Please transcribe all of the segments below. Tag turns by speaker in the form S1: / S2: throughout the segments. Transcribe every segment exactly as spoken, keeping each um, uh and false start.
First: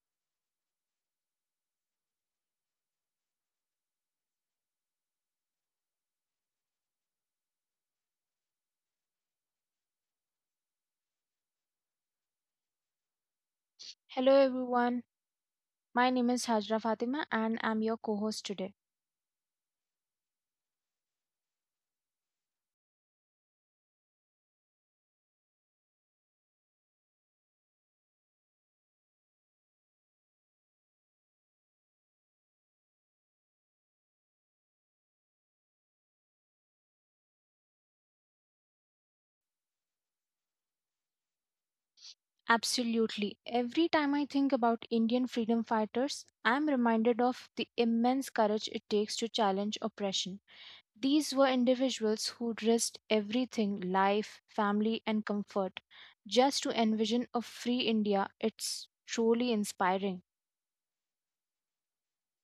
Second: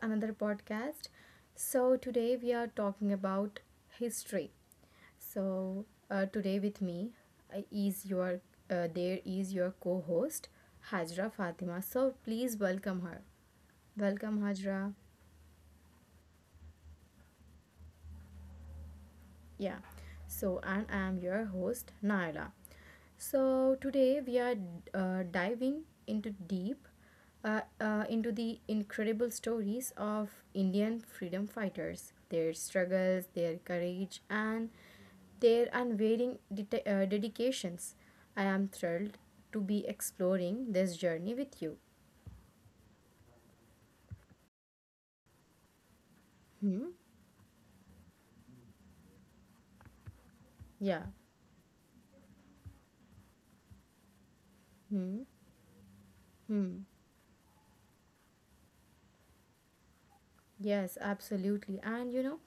S1: another podcast. So today we are talking about history. So uh, today with me uh, is your uh, there is your co-host Hajra Fatima. So please welcome her.
S2: Hello
S1: Welcome Hajra.
S2: everyone, my name is Hajra Fatima and I'm your co host today.
S1: Yeah, so and I'm your host Naila. So today we are uh, diving into deep uh, uh, into the incredible stories of Indian freedom fighters, their struggles, their courage, and their unwavering deta- uh, dedications. I am thrilled to be exploring this journey with you.
S2: Absolutely, every time I think about Indian freedom fighters, I'm
S1: Hmm?
S2: reminded of the immense courage it takes to challenge oppression.
S1: Yeah.
S2: These were individuals who risked everything life, family,
S1: Hmm?
S2: and comfort just to
S1: Hmm?
S2: envision a free India. It's truly inspiring.
S1: Yes, absolutely. And you know,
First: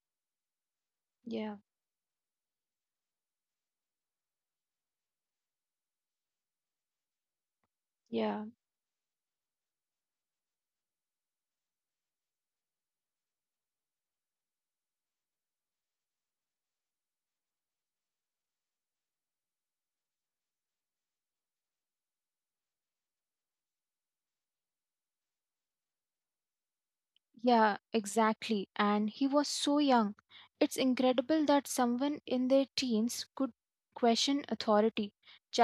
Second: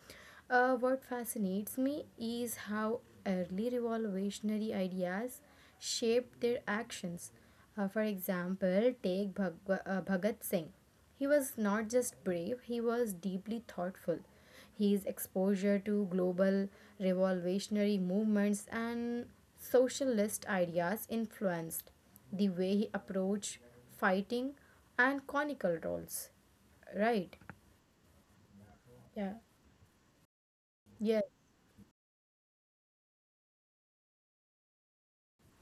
S1: uh, what
S2: Yeah,
S1: fascinates me is how early revolutionary ideas shaped their actions. Uh, for
S2: yeah.
S1: example, take Bhagwa- uh, Bhagat Singh. He was not just brave, he was deeply thoughtful. His exposure to global revolutionary movements and socialist ideas influenced the way he approached fighting and conical roles. Right?
S2: Yeah, exactly. And he
S1: Yeah.
S2: was so young. It's
S1: Yes.
S2: incredible that someone in their teens could question authority,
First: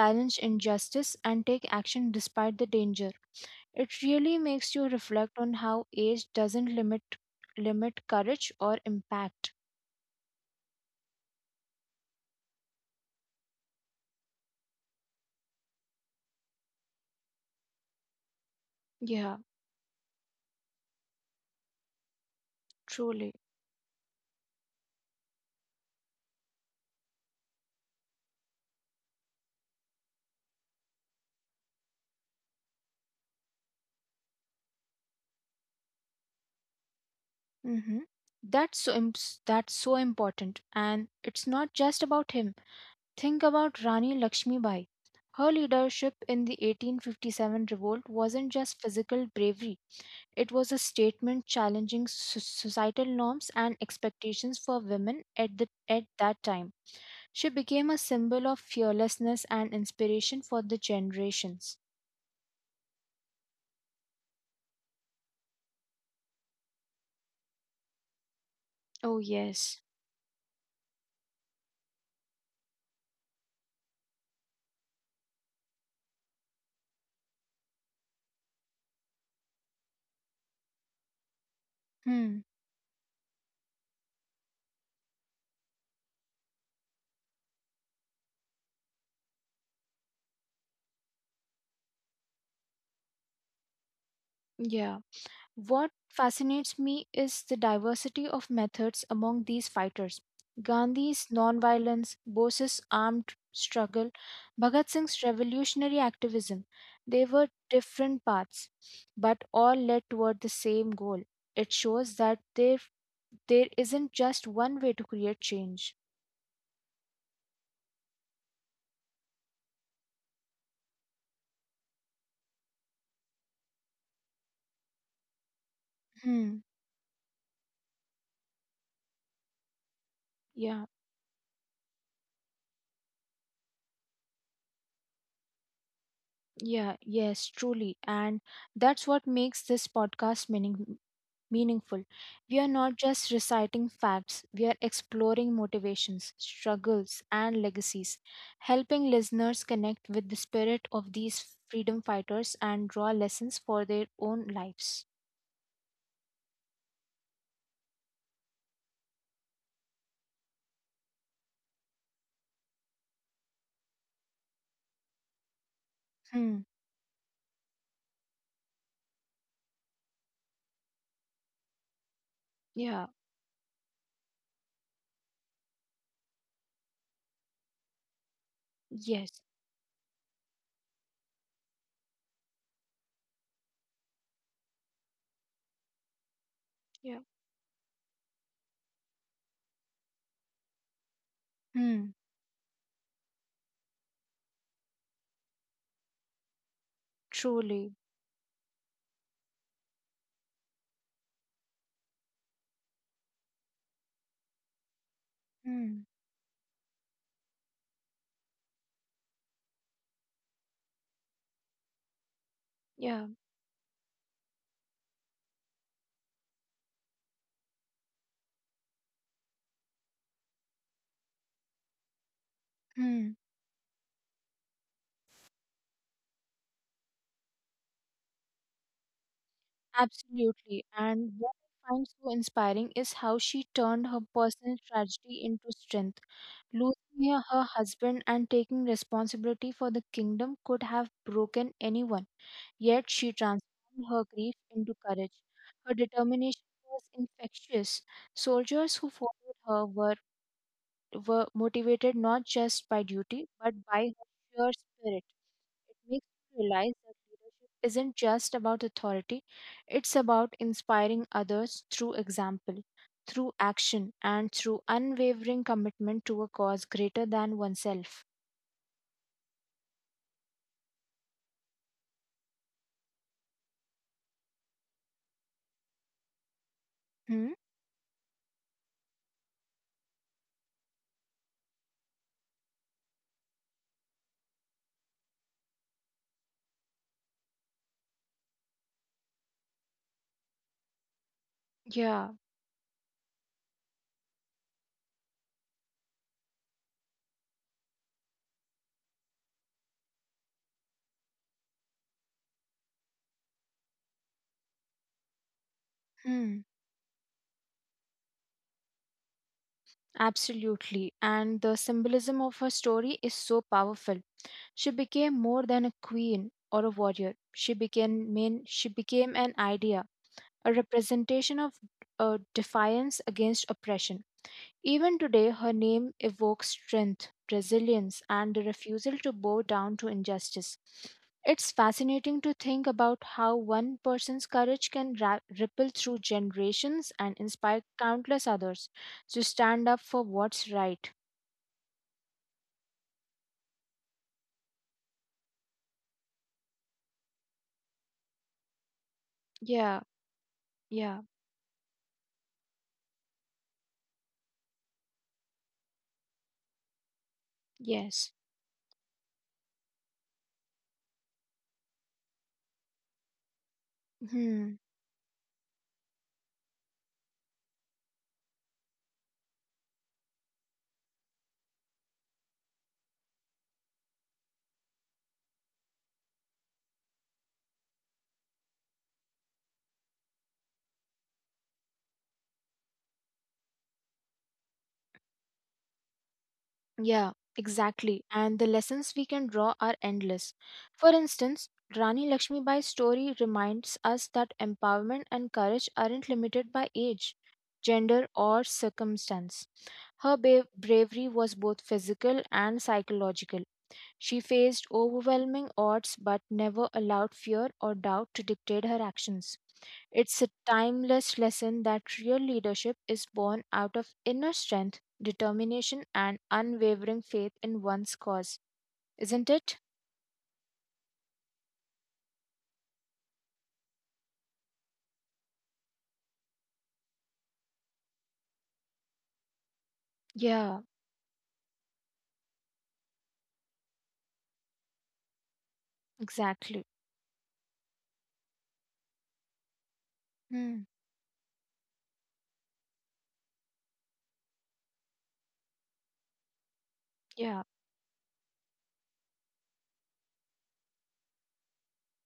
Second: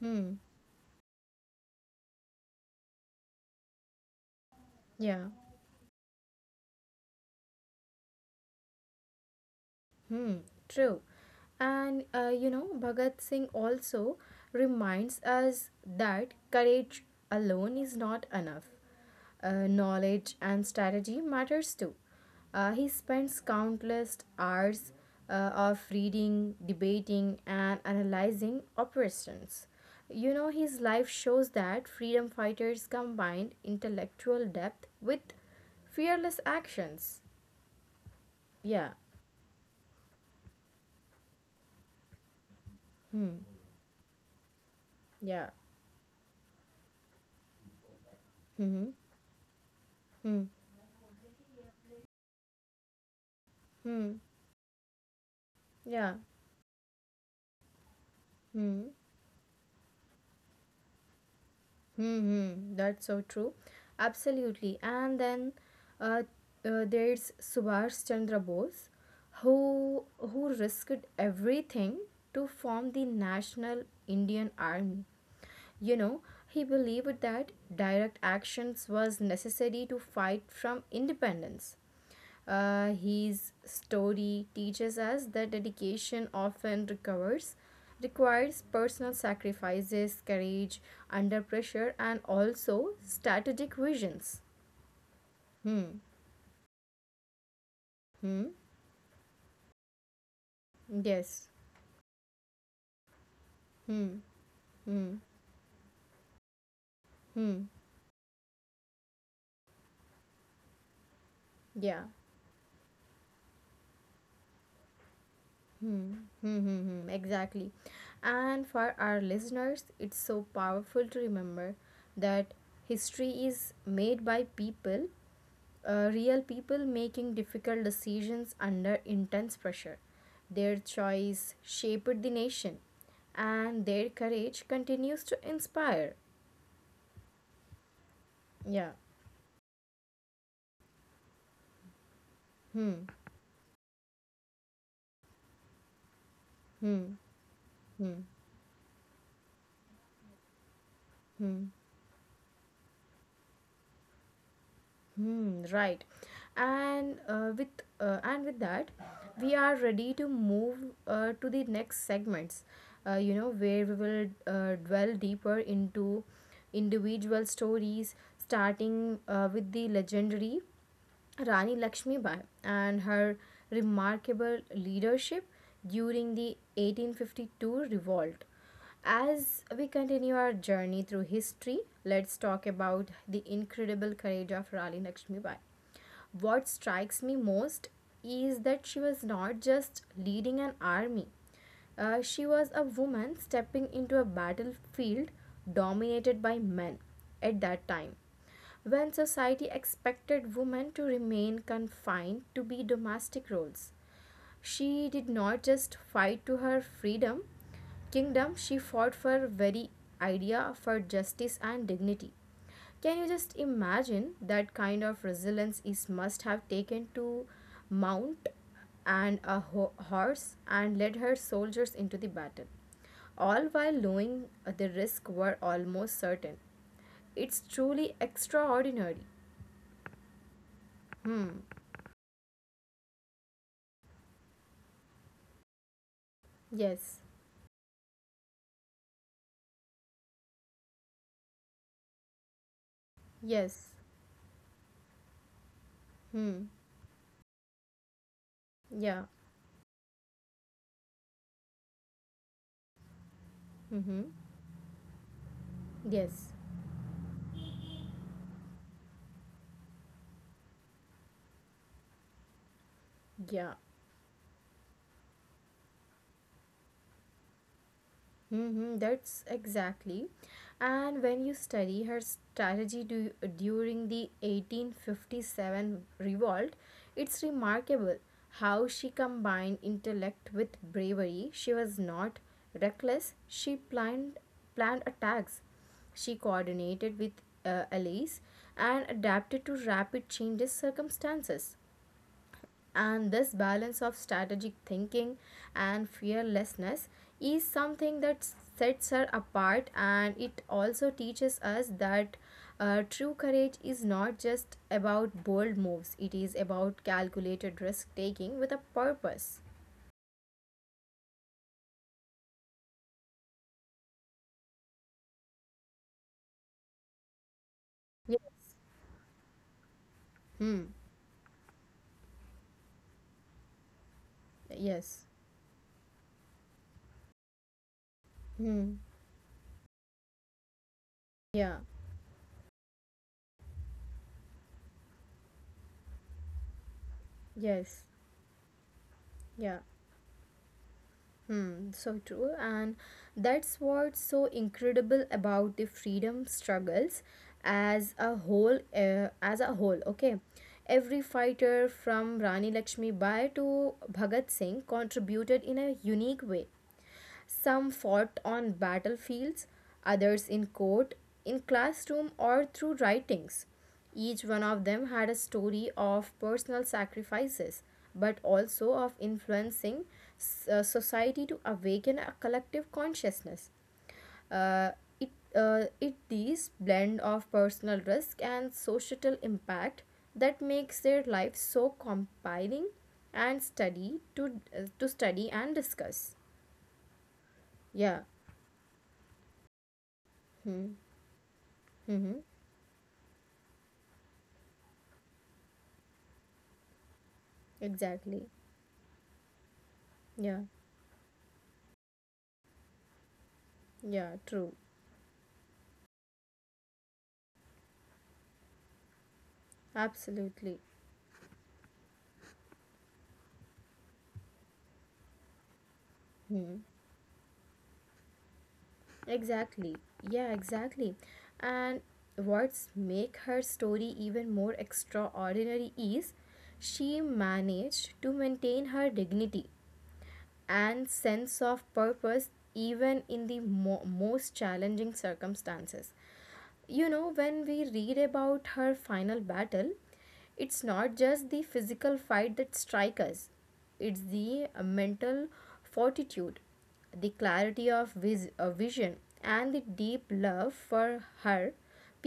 S1: Hmm.
S2: injustice, and take action despite the danger. It really makes you
S1: Yeah.
S2: reflect on how age doesn't limit limit courage or impact.
S1: Hmm. True. And uh, you know, Bhagat Singh also reminds us that courage alone is not enough.
S2: Yeah,
S1: Uh, knowledge and strategy matters too. Uh, he
S2: truly.
S1: spends countless hours uh, of reading, debating, and analyzing operations. You know, his life shows that freedom fighters combined intellectual depth with fearless actions.
S2: Mm-hmm. That's
S1: Yeah.
S2: so imp- that's so important, and it's not just about him.
S1: Hmm.
S2: Think about Rani Lakshmibai. Her
S1: Yeah.
S2: leadership in the eighteen fifty-seven revolt wasn't just
S1: Mm-hmm.
S2: physical bravery,
S1: Hmm.
S2: it was a statement challenging so- societal norms and
S1: Hmm.
S2: expectations for women at, the, at
S1: Yeah.
S2: that time. She became a symbol of
S1: Hmm.
S2: fearlessness and inspiration for the generations.
S1: hmm. That's so true. Absolutely. And then uh, uh, there's Subhash Chandra Bose,
S2: Oh, yes.
S1: who who risked everything to form the National Indian Army. You know, he believed that direct actions was necessary to fight from independence.
S2: Hmm.
S1: Uh, his story teaches us that dedication often recovers, requires personal sacrifices, courage, under pressure, and also strategic visions.
S2: Yeah.
S1: Hmm.
S2: What fascinates me is the
S1: Hmm.
S2: diversity of methods among these fighters. Gandhi's
S1: Yes.
S2: nonviolence, Bose's armed struggle,
S1: Hmm.
S2: Bhagat
S1: Hmm.
S2: Singh's revolutionary activism. They were
S1: Hmm.
S2: different paths, but all led toward the same goal. It
S1: Yeah.
S2: shows that there, there isn't just one way to create change.
S1: Hmm. Hmm. hmm. Exactly. And for our listeners, it's so powerful to remember that history is made by people, uh, real
S2: Hmm.
S1: people making difficult decisions under intense pressure. Their
S2: Yeah.
S1: choice shaped the nation, and their courage continues to inspire.
S2: Yeah, yes, truly. And
S1: Yeah.
S2: that's what makes this podcast meaning meaningful. We are not
S1: Hmm.
S2: just reciting facts, we are exploring motivations,
S1: Hmm.
S2: struggles, and legacies,
S1: Hmm.
S2: helping listeners connect with the spirit of these freedom fighters and draw lessons for their own lives.
S1: Mm-hmm, right. And uh, with uh, and with that, we are ready to move uh, to the next segments. Uh, you know where we will uh, dwell deeper into
S2: Hmm.
S1: individual stories, starting uh, with the legendary Rani Lakshmibai and
S2: Yeah.
S1: her remarkable leadership during the eighteen fifty-two revolt.
S2: Yes.
S1: As we continue our journey through history, let's talk about the incredible courage of Rani Lakshmibai. What
S2: Yeah.
S1: strikes me most is that she was not just leading an army,
S2: Hmm.
S1: uh, she was a woman stepping into a battlefield dominated by men at that
S2: Truly.
S1: time, when society expected women to remain confined to be domestic roles. She did not just
S2: Hmm.
S1: fight to her freedom, kingdom, she fought for very idea for justice and dignity. Can you
S2: Yeah.
S1: just imagine that kind of resilience is must have taken to mount and a ho- horse and led her soldiers into the battle,
S2: Hmm.
S1: all while knowing the risk were almost certain. It's truly extraordinary.
S2: Absolutely. And what
S1: Hmm.
S2: I find so inspiring is how she turned her personal tragedy into strength.
S1: Yes.
S2: Losing her her husband and taking responsibility for the kingdom could have broken anyone, yet she
S1: Yes.
S2: transformed her grief into courage. Her
S1: Hmm.
S2: determination was infectious. Soldiers who
S1: Yeah.
S2: followed her were, were motivated not just by duty, but by
S1: Mm-hmm.
S2: her sheer spirit. It makes
S1: Yes.
S2: you realize that leadership isn't just about authority, it's about inspiring others through example, through
S1: Yeah.
S2: action, and through unwavering commitment to a cause greater than oneself.
S1: Mm-hmm, that's exactly. And when you study her strategy du- during the eighteen fifty-seven revolt, it's
S2: Hmm?
S1: remarkable how she combined intellect with bravery. She was not reckless, she planned, planned attacks. She coordinated with uh, allies and adapted to rapid changes circumstances.
S2: Yeah,
S1: And this balance of strategic thinking and fearlessness is something that sets her apart, and it also teaches us that uh, true courage is not just about bold moves, it is
S2: hmm,
S1: about calculated risk taking with a purpose.
S2: absolutely. And the symbolism of her story is so powerful. She became more than a queen or a warrior. She became
S1: Yeah.
S2: main, she became an idea, a
S1: Hmm.
S2: representation of uh, defiance against oppression. Even
S1: Yes.
S2: today, her name evokes strength, resilience, and the
S1: Hmm.
S2: refusal to bow down to injustice. It's
S1: Yeah.
S2: fascinating to think about how one person's courage can ra- ripple through generations and inspire
S1: Yes.
S2: countless others to
S1: Yeah.
S2: stand up for what's right.
S1: Hmm, so true. And that's what's so incredible about the freedom struggles as a whole, uh, as a
S2: Yeah,
S1: whole, okay? Every
S2: yeah,
S1: fighter from Rani Lakshmi Bai to Bhagat Singh contributed in a unique way. Some
S2: yes.
S1: fought on battlefields, others in court, in classroom, or through writings. Each one
S2: Hmm.
S1: of them had a story of personal sacrifices, but also of influencing uh, society to awaken a collective consciousness. Uh, it, uh, it these blend of personal risk and societal impact that makes their lives so compelling and study to uh, to study and discuss.
S2: Yeah, exactly.
S1: Yeah.
S2: And the lessons we can draw are endless.
S1: Hmm.
S2: For instance, Rani
S1: Mm-hmm.
S2: Lakshmibai's story reminds us that empowerment and courage aren't limited by age, gender,
S1: Exactly.
S2: or circumstance. Her
S1: Yeah.
S2: ba- bravery was both physical and psychological.
S1: Yeah.
S2: She
S1: True.
S2: faced overwhelming odds but never allowed fear or doubt to dictate her actions. It's a
S1: Absolutely.
S2: timeless lesson that real leadership is born out of inner strength, determination, and
S1: Hmm.
S2: unwavering faith in one's cause, isn't it?
S1: Exactly. Yeah. Exactly. And what's make her story even more extraordinary is she managed to maintain her dignity
S2: Yeah,
S1: and sense of purpose even in the mo- most challenging circumstances.
S2: exactly.
S1: You know, when we read about her final battle, it's
S2: Hmm.
S1: not just the physical fight that strikes us, it's the uh, mental fortitude, the
S2: Yeah,
S1: clarity of vis- uh, vision, and the deep love for her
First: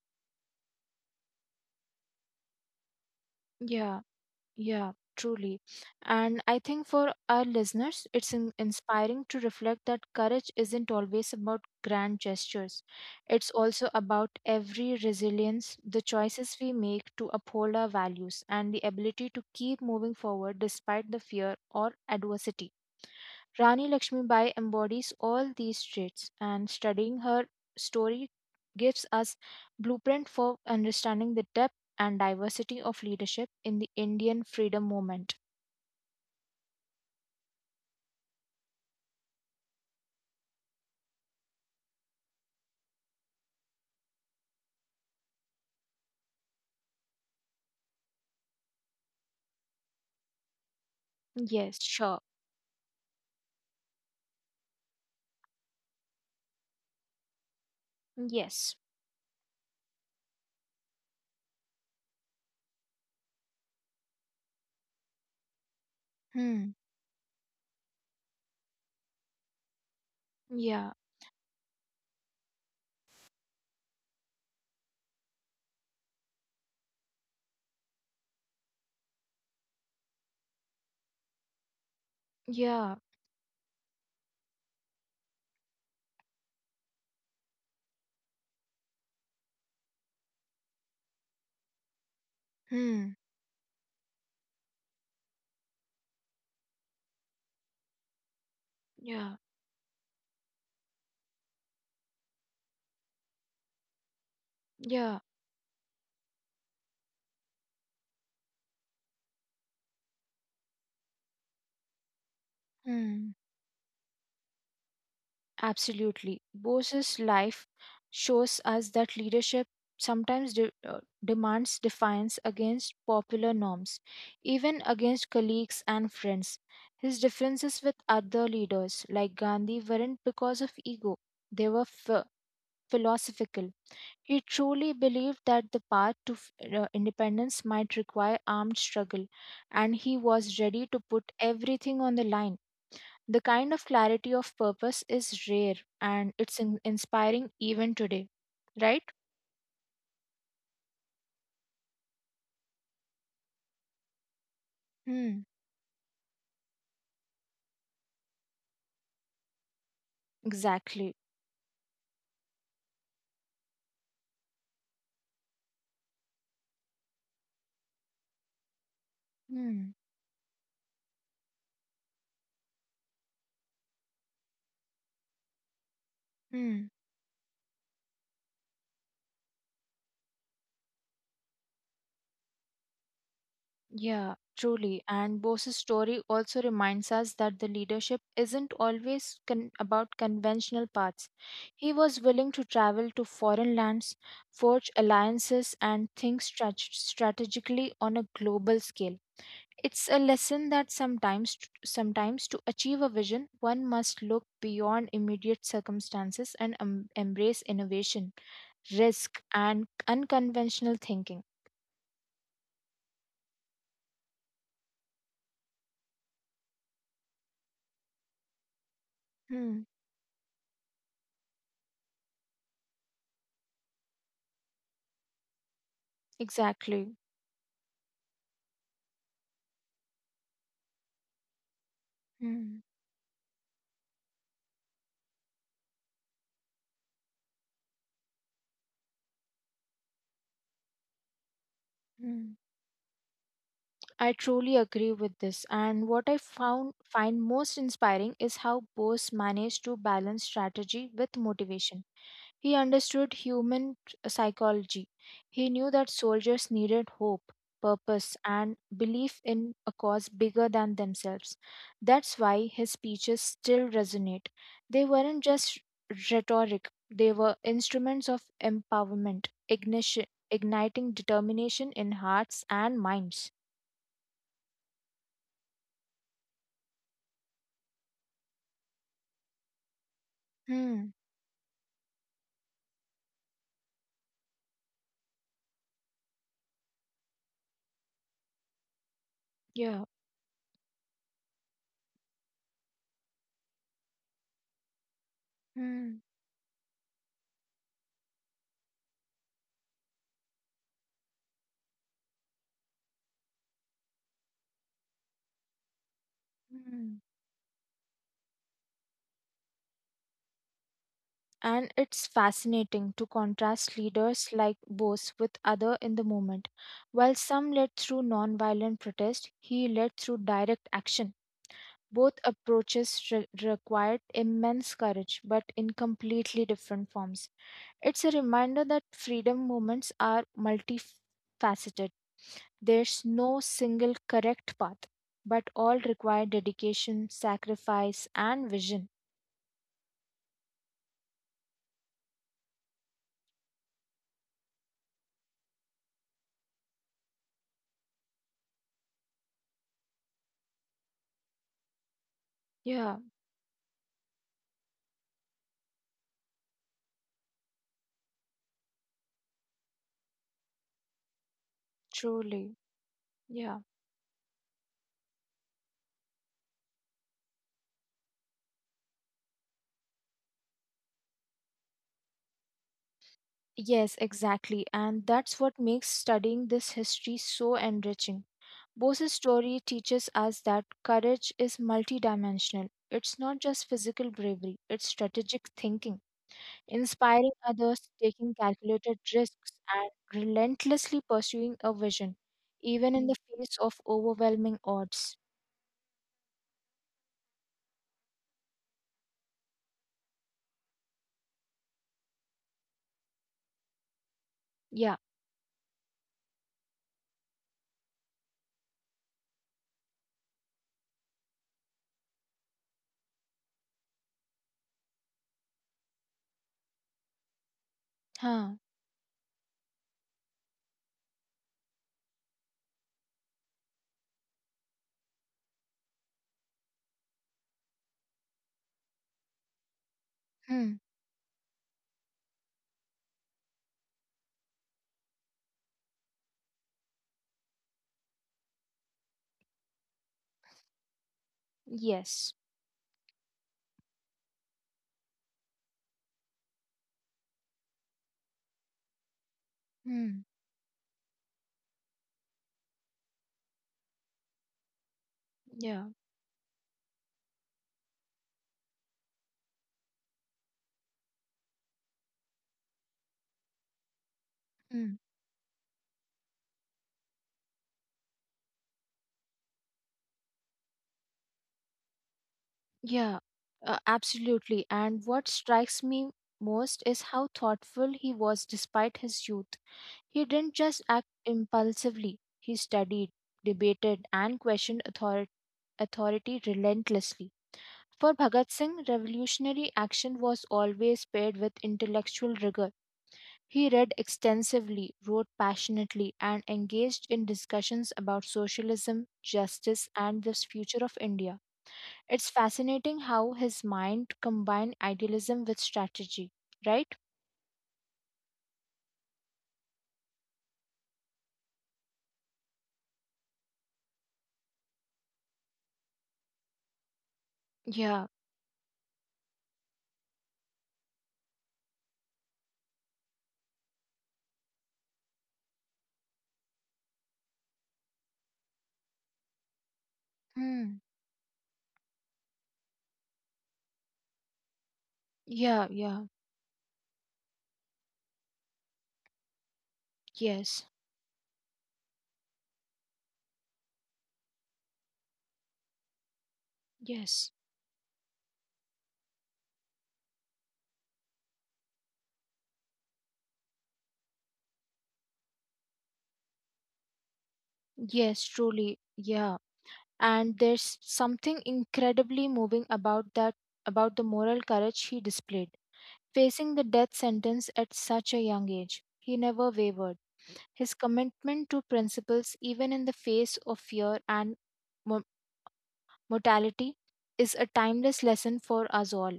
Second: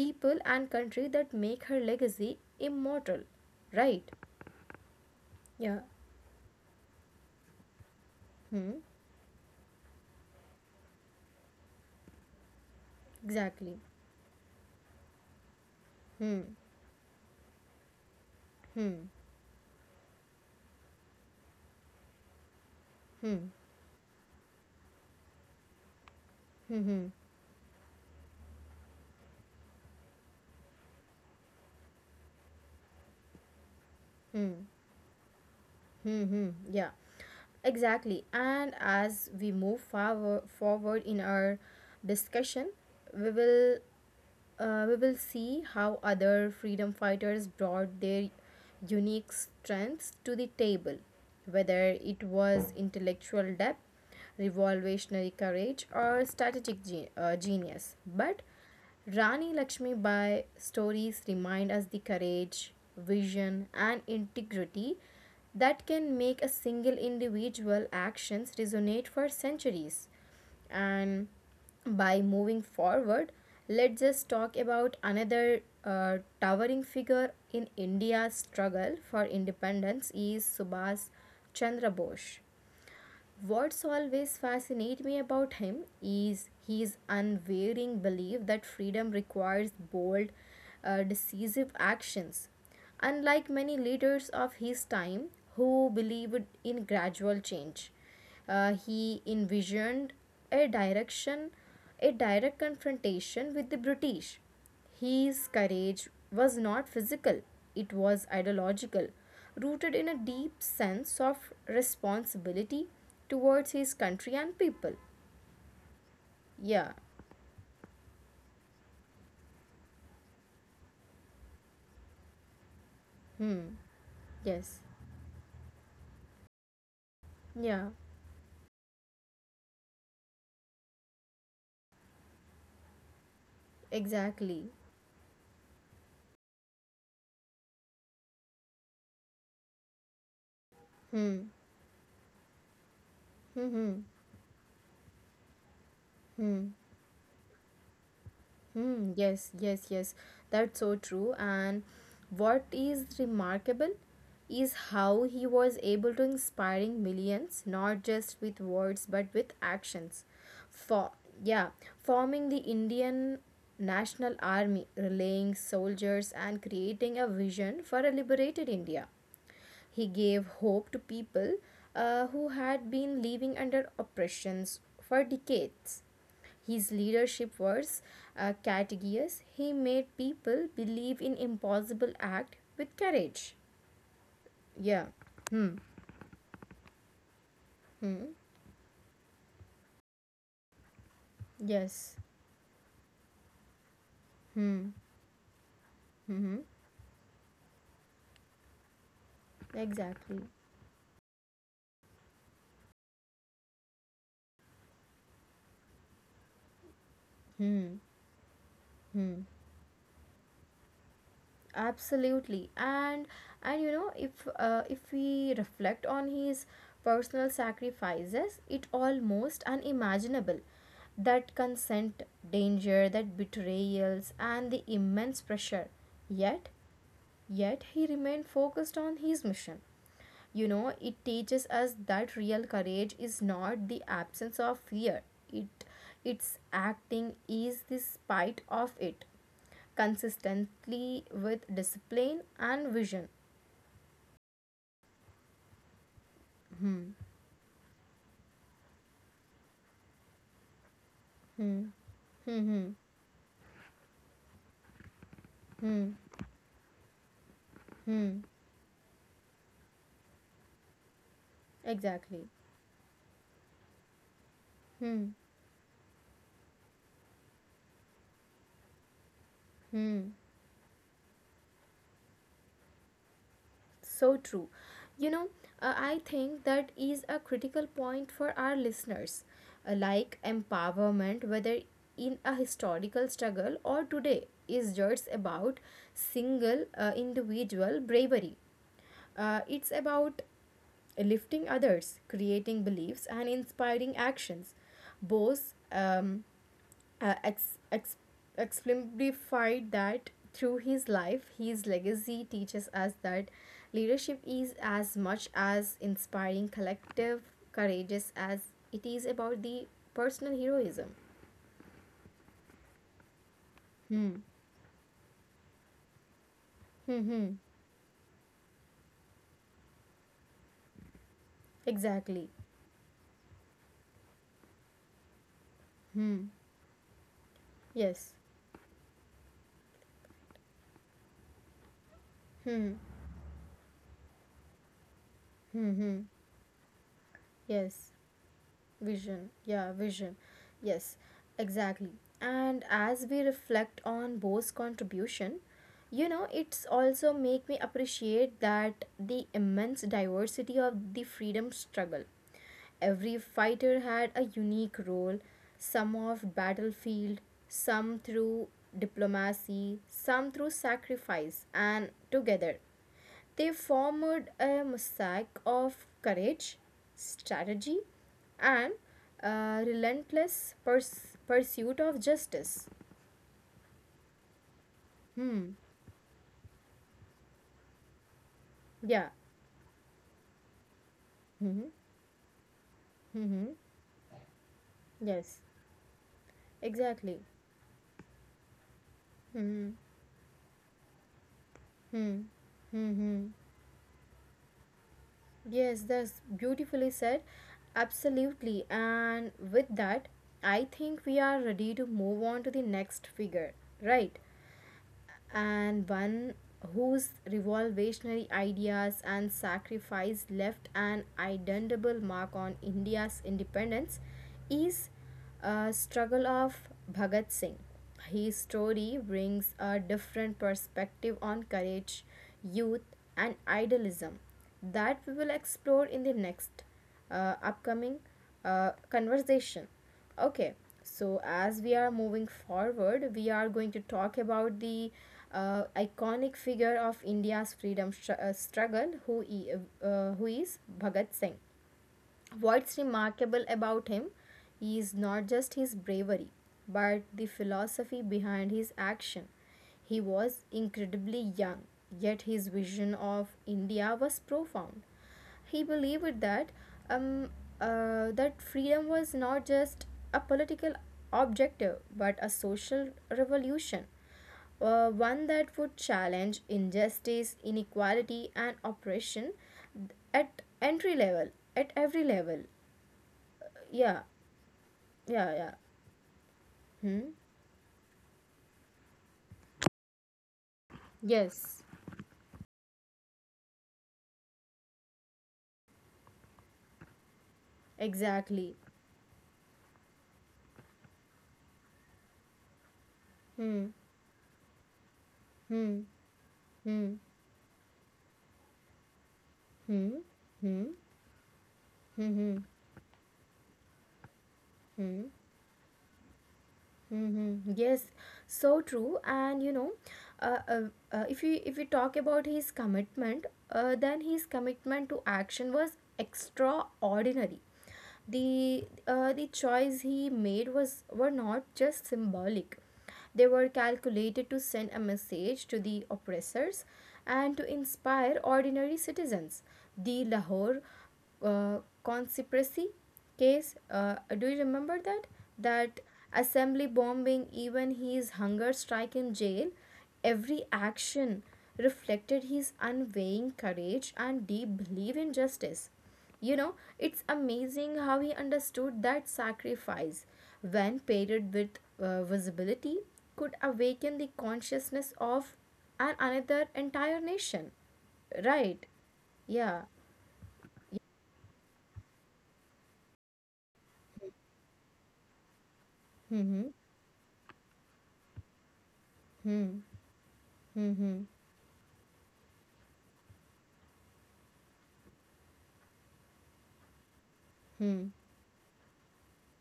S1: people and country that make her legacy immortal.
S2: yeah.
S1: Right?
S2: Yeah, truly.
S1: Yeah.
S2: And I think for our listeners, it's in
S1: Hmm.
S2: inspiring to reflect that courage isn't always about grand gestures. It's
S1: Exactly.
S2: also about every resilience, the
S1: Hmm.
S2: choices we make to uphold our values, and the
S1: Hmm.
S2: ability to keep moving forward despite the fear or adversity.
S1: Hmm.
S2: Rani Lakshmibai embodies all these traits, and
S1: Hmm. Hmm.
S2: studying her story gives us blueprint for understanding the depth and diversity of leadership in the
S1: Hmm.
S2: Indian freedom movement.
S1: Hmm. hmm. Yeah. Exactly. And as we move forward forward in our discussion, we will uh, we will see how other freedom fighters brought their unique strengths to the table, whether
S2: Yes,
S1: it
S2: sure.
S1: was intellectual depth, revolutionary courage, or strategic ge- uh, genius. But
S2: Yes.
S1: Rani Lakshmi Bai's stories remind us the courage, vision, and integrity that can make a single
S2: Hmm.
S1: individual actions resonate for centuries,
S2: Yeah.
S1: and by moving forward let's just talk about another uh, towering figure in india's struggle for independence is Subhas Chandra Bose.
S2: Yeah.
S1: What's always fascinates me about him is his unwavering belief that freedom requires bold, uh, decisive actions.
S2: Hmm.
S1: Unlike many leaders of his time who believed in gradual change, uh, he
S2: Yeah.
S1: envisioned a direction, a direct confrontation with the British.
S2: Yeah.
S1: His courage was not physical, it was ideological, rooted in a deep sense of responsibility
S2: Hmm.
S1: towards his country and people.
S2: Absolutely.
S1: Yeah,
S2: Bose's life shows us that leadership sometimes de- uh, demands defiance against popular
S1: hmm,
S2: norms,
S1: yes,
S2: even against colleagues and friends. His differences
S1: yeah,
S2: with other leaders like Gandhi weren't because of ego, they were ph- philosophical. He
S1: exactly.
S2: truly believed that the path to f- uh, independence might require armed struggle, and he was ready to put
S1: Hmm,
S2: everything on the line. The
S1: hmm,
S2: kind of
S1: hmm,
S2: clarity of purpose is rare and it's
S1: hmm.
S2: in- inspiring even today, right?
S1: Hmm, yes, yes, yes. That's so true. And what is remarkable is how
S2: Hmm,
S1: he was able to inspiring millions, not just with words but with actions. For
S2: exactly.
S1: yeah, Forming the Indian National Army, relaying soldiers and creating a vision for a liberated India.
S2: Hmm,
S1: He gave hope to people uh, who had been living under oppressions for decades. His
S2: hmm.
S1: leadership was uh, contagious. He made people believe in impossible act with courage.
S2: Yeah, truly.
S1: Yeah.
S2: And
S1: Hmm.
S2: Bose's story also reminds us that the leadership
S1: Hmm.
S2: isn't always con- about conventional paths. He
S1: Yes.
S2: was willing to travel to foreign lands,
S1: Hmm.
S2: forge alliances, and think
S1: Hmm.
S2: strat- strategically on a global scale. It's a
S1: Exactly.
S2: lesson that sometimes sometimes to achieve a vision, one must look beyond immediate circumstances and um, embrace
S1: Hmm.
S2: innovation,
S1: Hmm.
S2: risk, and unconventional thinking.
S1: Absolutely. And and you know if uh, if we reflect on his personal sacrifices, it almost
S2: Hmm,
S1: unimaginable that consent, danger, that betrayals and the immense pressure. Yet,
S2: exactly.
S1: Yet he remained focused on his mission. You know, it teaches us that real
S2: Hmm,
S1: courage is not the absence of fear. It its acting is the spite of it consistently with discipline
S2: hmm.
S1: and vision.
S2: I truly agree with this. And what I found
S1: Hmm.
S2: find most inspiring is how Bose managed to balance strategy with
S1: Hmm.
S2: motivation.
S1: Hmm.
S2: He
S1: Hmm.
S2: understood human psychology. He knew that
S1: Hmm.
S2: soldiers needed hope, purpose,
S1: Hmm.
S2: and belief in a cause bigger than themselves. That's
S1: Exactly.
S2: why his speeches still resonate. They
S1: Hmm.
S2: weren't just rhetoric, they were instruments of empowerment, ignition,
S1: Hmm.
S2: igniting determination in hearts and minds.
S1: So true. You know, uh, I think that is a critical point for our listeners. Uh, like
S2: Hmm,
S1: empowerment, whether in a historical struggle or today, is just about single uh, individual bravery. Uh, it's
S2: yeah.
S1: about lifting others, creating beliefs, and inspiring actions. Both
S2: Hmm.
S1: um, uh, ex- ex- exemplified that through his life. His legacy teaches us that leadership is as much as inspiring
S2: Hmm.
S1: collective courageous as it is about the personal heroism.
S2: And it's fascinating to contrast
S1: Hmm.
S2: leaders like Bose with other in the movement.
S1: Hmm.
S2: While
S1: hmm.
S2: some led through non-violent protest, he led through direct action. Both
S1: Exactly.
S2: approaches re- required immense courage, but in
S1: Hmm.
S2: completely different forms. It's
S1: Yes.
S2: a reminder that freedom movements are multifaceted.
S1: Hmm.
S2: There's no single correct path, but
S1: Hmm.
S2: all
S1: hmm.
S2: require dedication,
S1: Yes.
S2: sacrifice, and vision.
S1: Vision, yeah, vision. Yes, exactly. And as we reflect on Bose's contribution, you know, it's also make me appreciate that the immense diversity of the freedom struggle.
S2: Yeah,
S1: Every fighter had a unique role, some off battlefield, some through diplomacy, some through sacrifice, and
S2: truly.
S1: together. They
S2: Yeah.
S1: formed a mosaic of courage, strategy, and uh, relentless purs- pursuit of justice.
S2: Yes, exactly. And that's
S1: Hmm.
S2: what makes studying this history so enriching.
S1: Yeah.
S2: Bose's story teaches us that courage is
S1: Hmm.
S2: multidimensional. It's not
S1: Hmm.
S2: just physical bravery, it's
S1: Yes.
S2: strategic thinking,
S1: Exactly.
S2: inspiring others, taking calculated risks,
S1: Hmm.
S2: and relentlessly pursuing a vision,
S1: Hmm. Hmm.
S2: even in the
S1: Hmm.
S2: face of overwhelming odds.
S1: Yes, that's beautifully said. Absolutely. And with that, I think we are ready to move on to the next figure, right?
S2: Yeah.
S1: And one whose revolutionary ideas and sacrifice left an indelible mark on India's independence is a struggle of Bhagat Singh. His
S2: Huh.
S1: story brings a different perspective on courage, youth, and idealism that we will explore in the next uh, upcoming uh, conversation. Okay,
S2: Hmm.
S1: so, as we are moving forward, we are going to talk about the uh, iconic figure of India's freedom str- uh, struggle, who, e- uh, who is Bhagat Singh.
S2: Yes.
S1: What's remarkable about him is not just his bravery, but the philosophy behind his action. He
S2: Hmm.
S1: was incredibly young, yet his vision of India was profound. He
S2: Yeah.
S1: believed that um, uh, that freedom was not just a political objective, but a social revolution, uh,
S2: Hmm.
S1: one that would challenge injustice, inequality, and oppression at entry level, at every level.
S2: Yeah, uh,
S1: Yeah,
S2: absolutely. And
S1: yeah,
S2: what
S1: yeah.
S2: strikes me most
S1: Hmm.
S2: is how thoughtful he was despite his youth. He didn't just act
S1: Yes,
S2: impulsively, he studied, debated, and questioned author- authority relentlessly. For
S1: exactly.
S2: Bhagat Singh, revolutionary action was always paired with intellectual rigor.
S1: Hmm.
S2: He read extensively, wrote
S1: Hmm.
S2: passionately, and
S1: Hmm.
S2: engaged in discussions about socialism,
S1: Hmm.
S2: justice, and the
S1: Hmm. Hmm.
S2: future of India.
S1: Hmm.
S2: It's fascinating how his mind combined
S1: Hmm.
S2: idealism with strategy, right?
S1: Mm-hmm. Yes, so true. And you know, uh, uh, uh, if we if we talk about his commitment, uh, then his commitment to action was extraordinary.
S2: Yeah.
S1: The uh, the choice he made was were not just symbolic; they were calculated to send a message to the oppressors and to inspire ordinary citizens. The Lahore
S2: Mm.
S1: uh, conspiracy case, uh, do you remember that that
S2: Yeah, yeah.
S1: assembly bombing, even his hunger strike in jail, every
S2: Yes.
S1: action reflected his unwavering courage and deep belief in justice. You know, it's
S2: Yes.
S1: amazing how he understood that sacrifice when paired with uh, visibility could awaken the consciousness of an another entire nation,
S2: Yes,
S1: right?
S2: truly. Yeah.
S1: Yeah.
S2: And there's something incredibly moving about that about the moral courage he displayed.
S1: Mm-hmm.
S2: Facing the death sentence at such a young age, he never wavered. His
S1: Mm-hmm.
S2: commitment to principles even in the face of fear and mo- mortality is a
S1: Mm-hmm.
S2: timeless lesson for us all.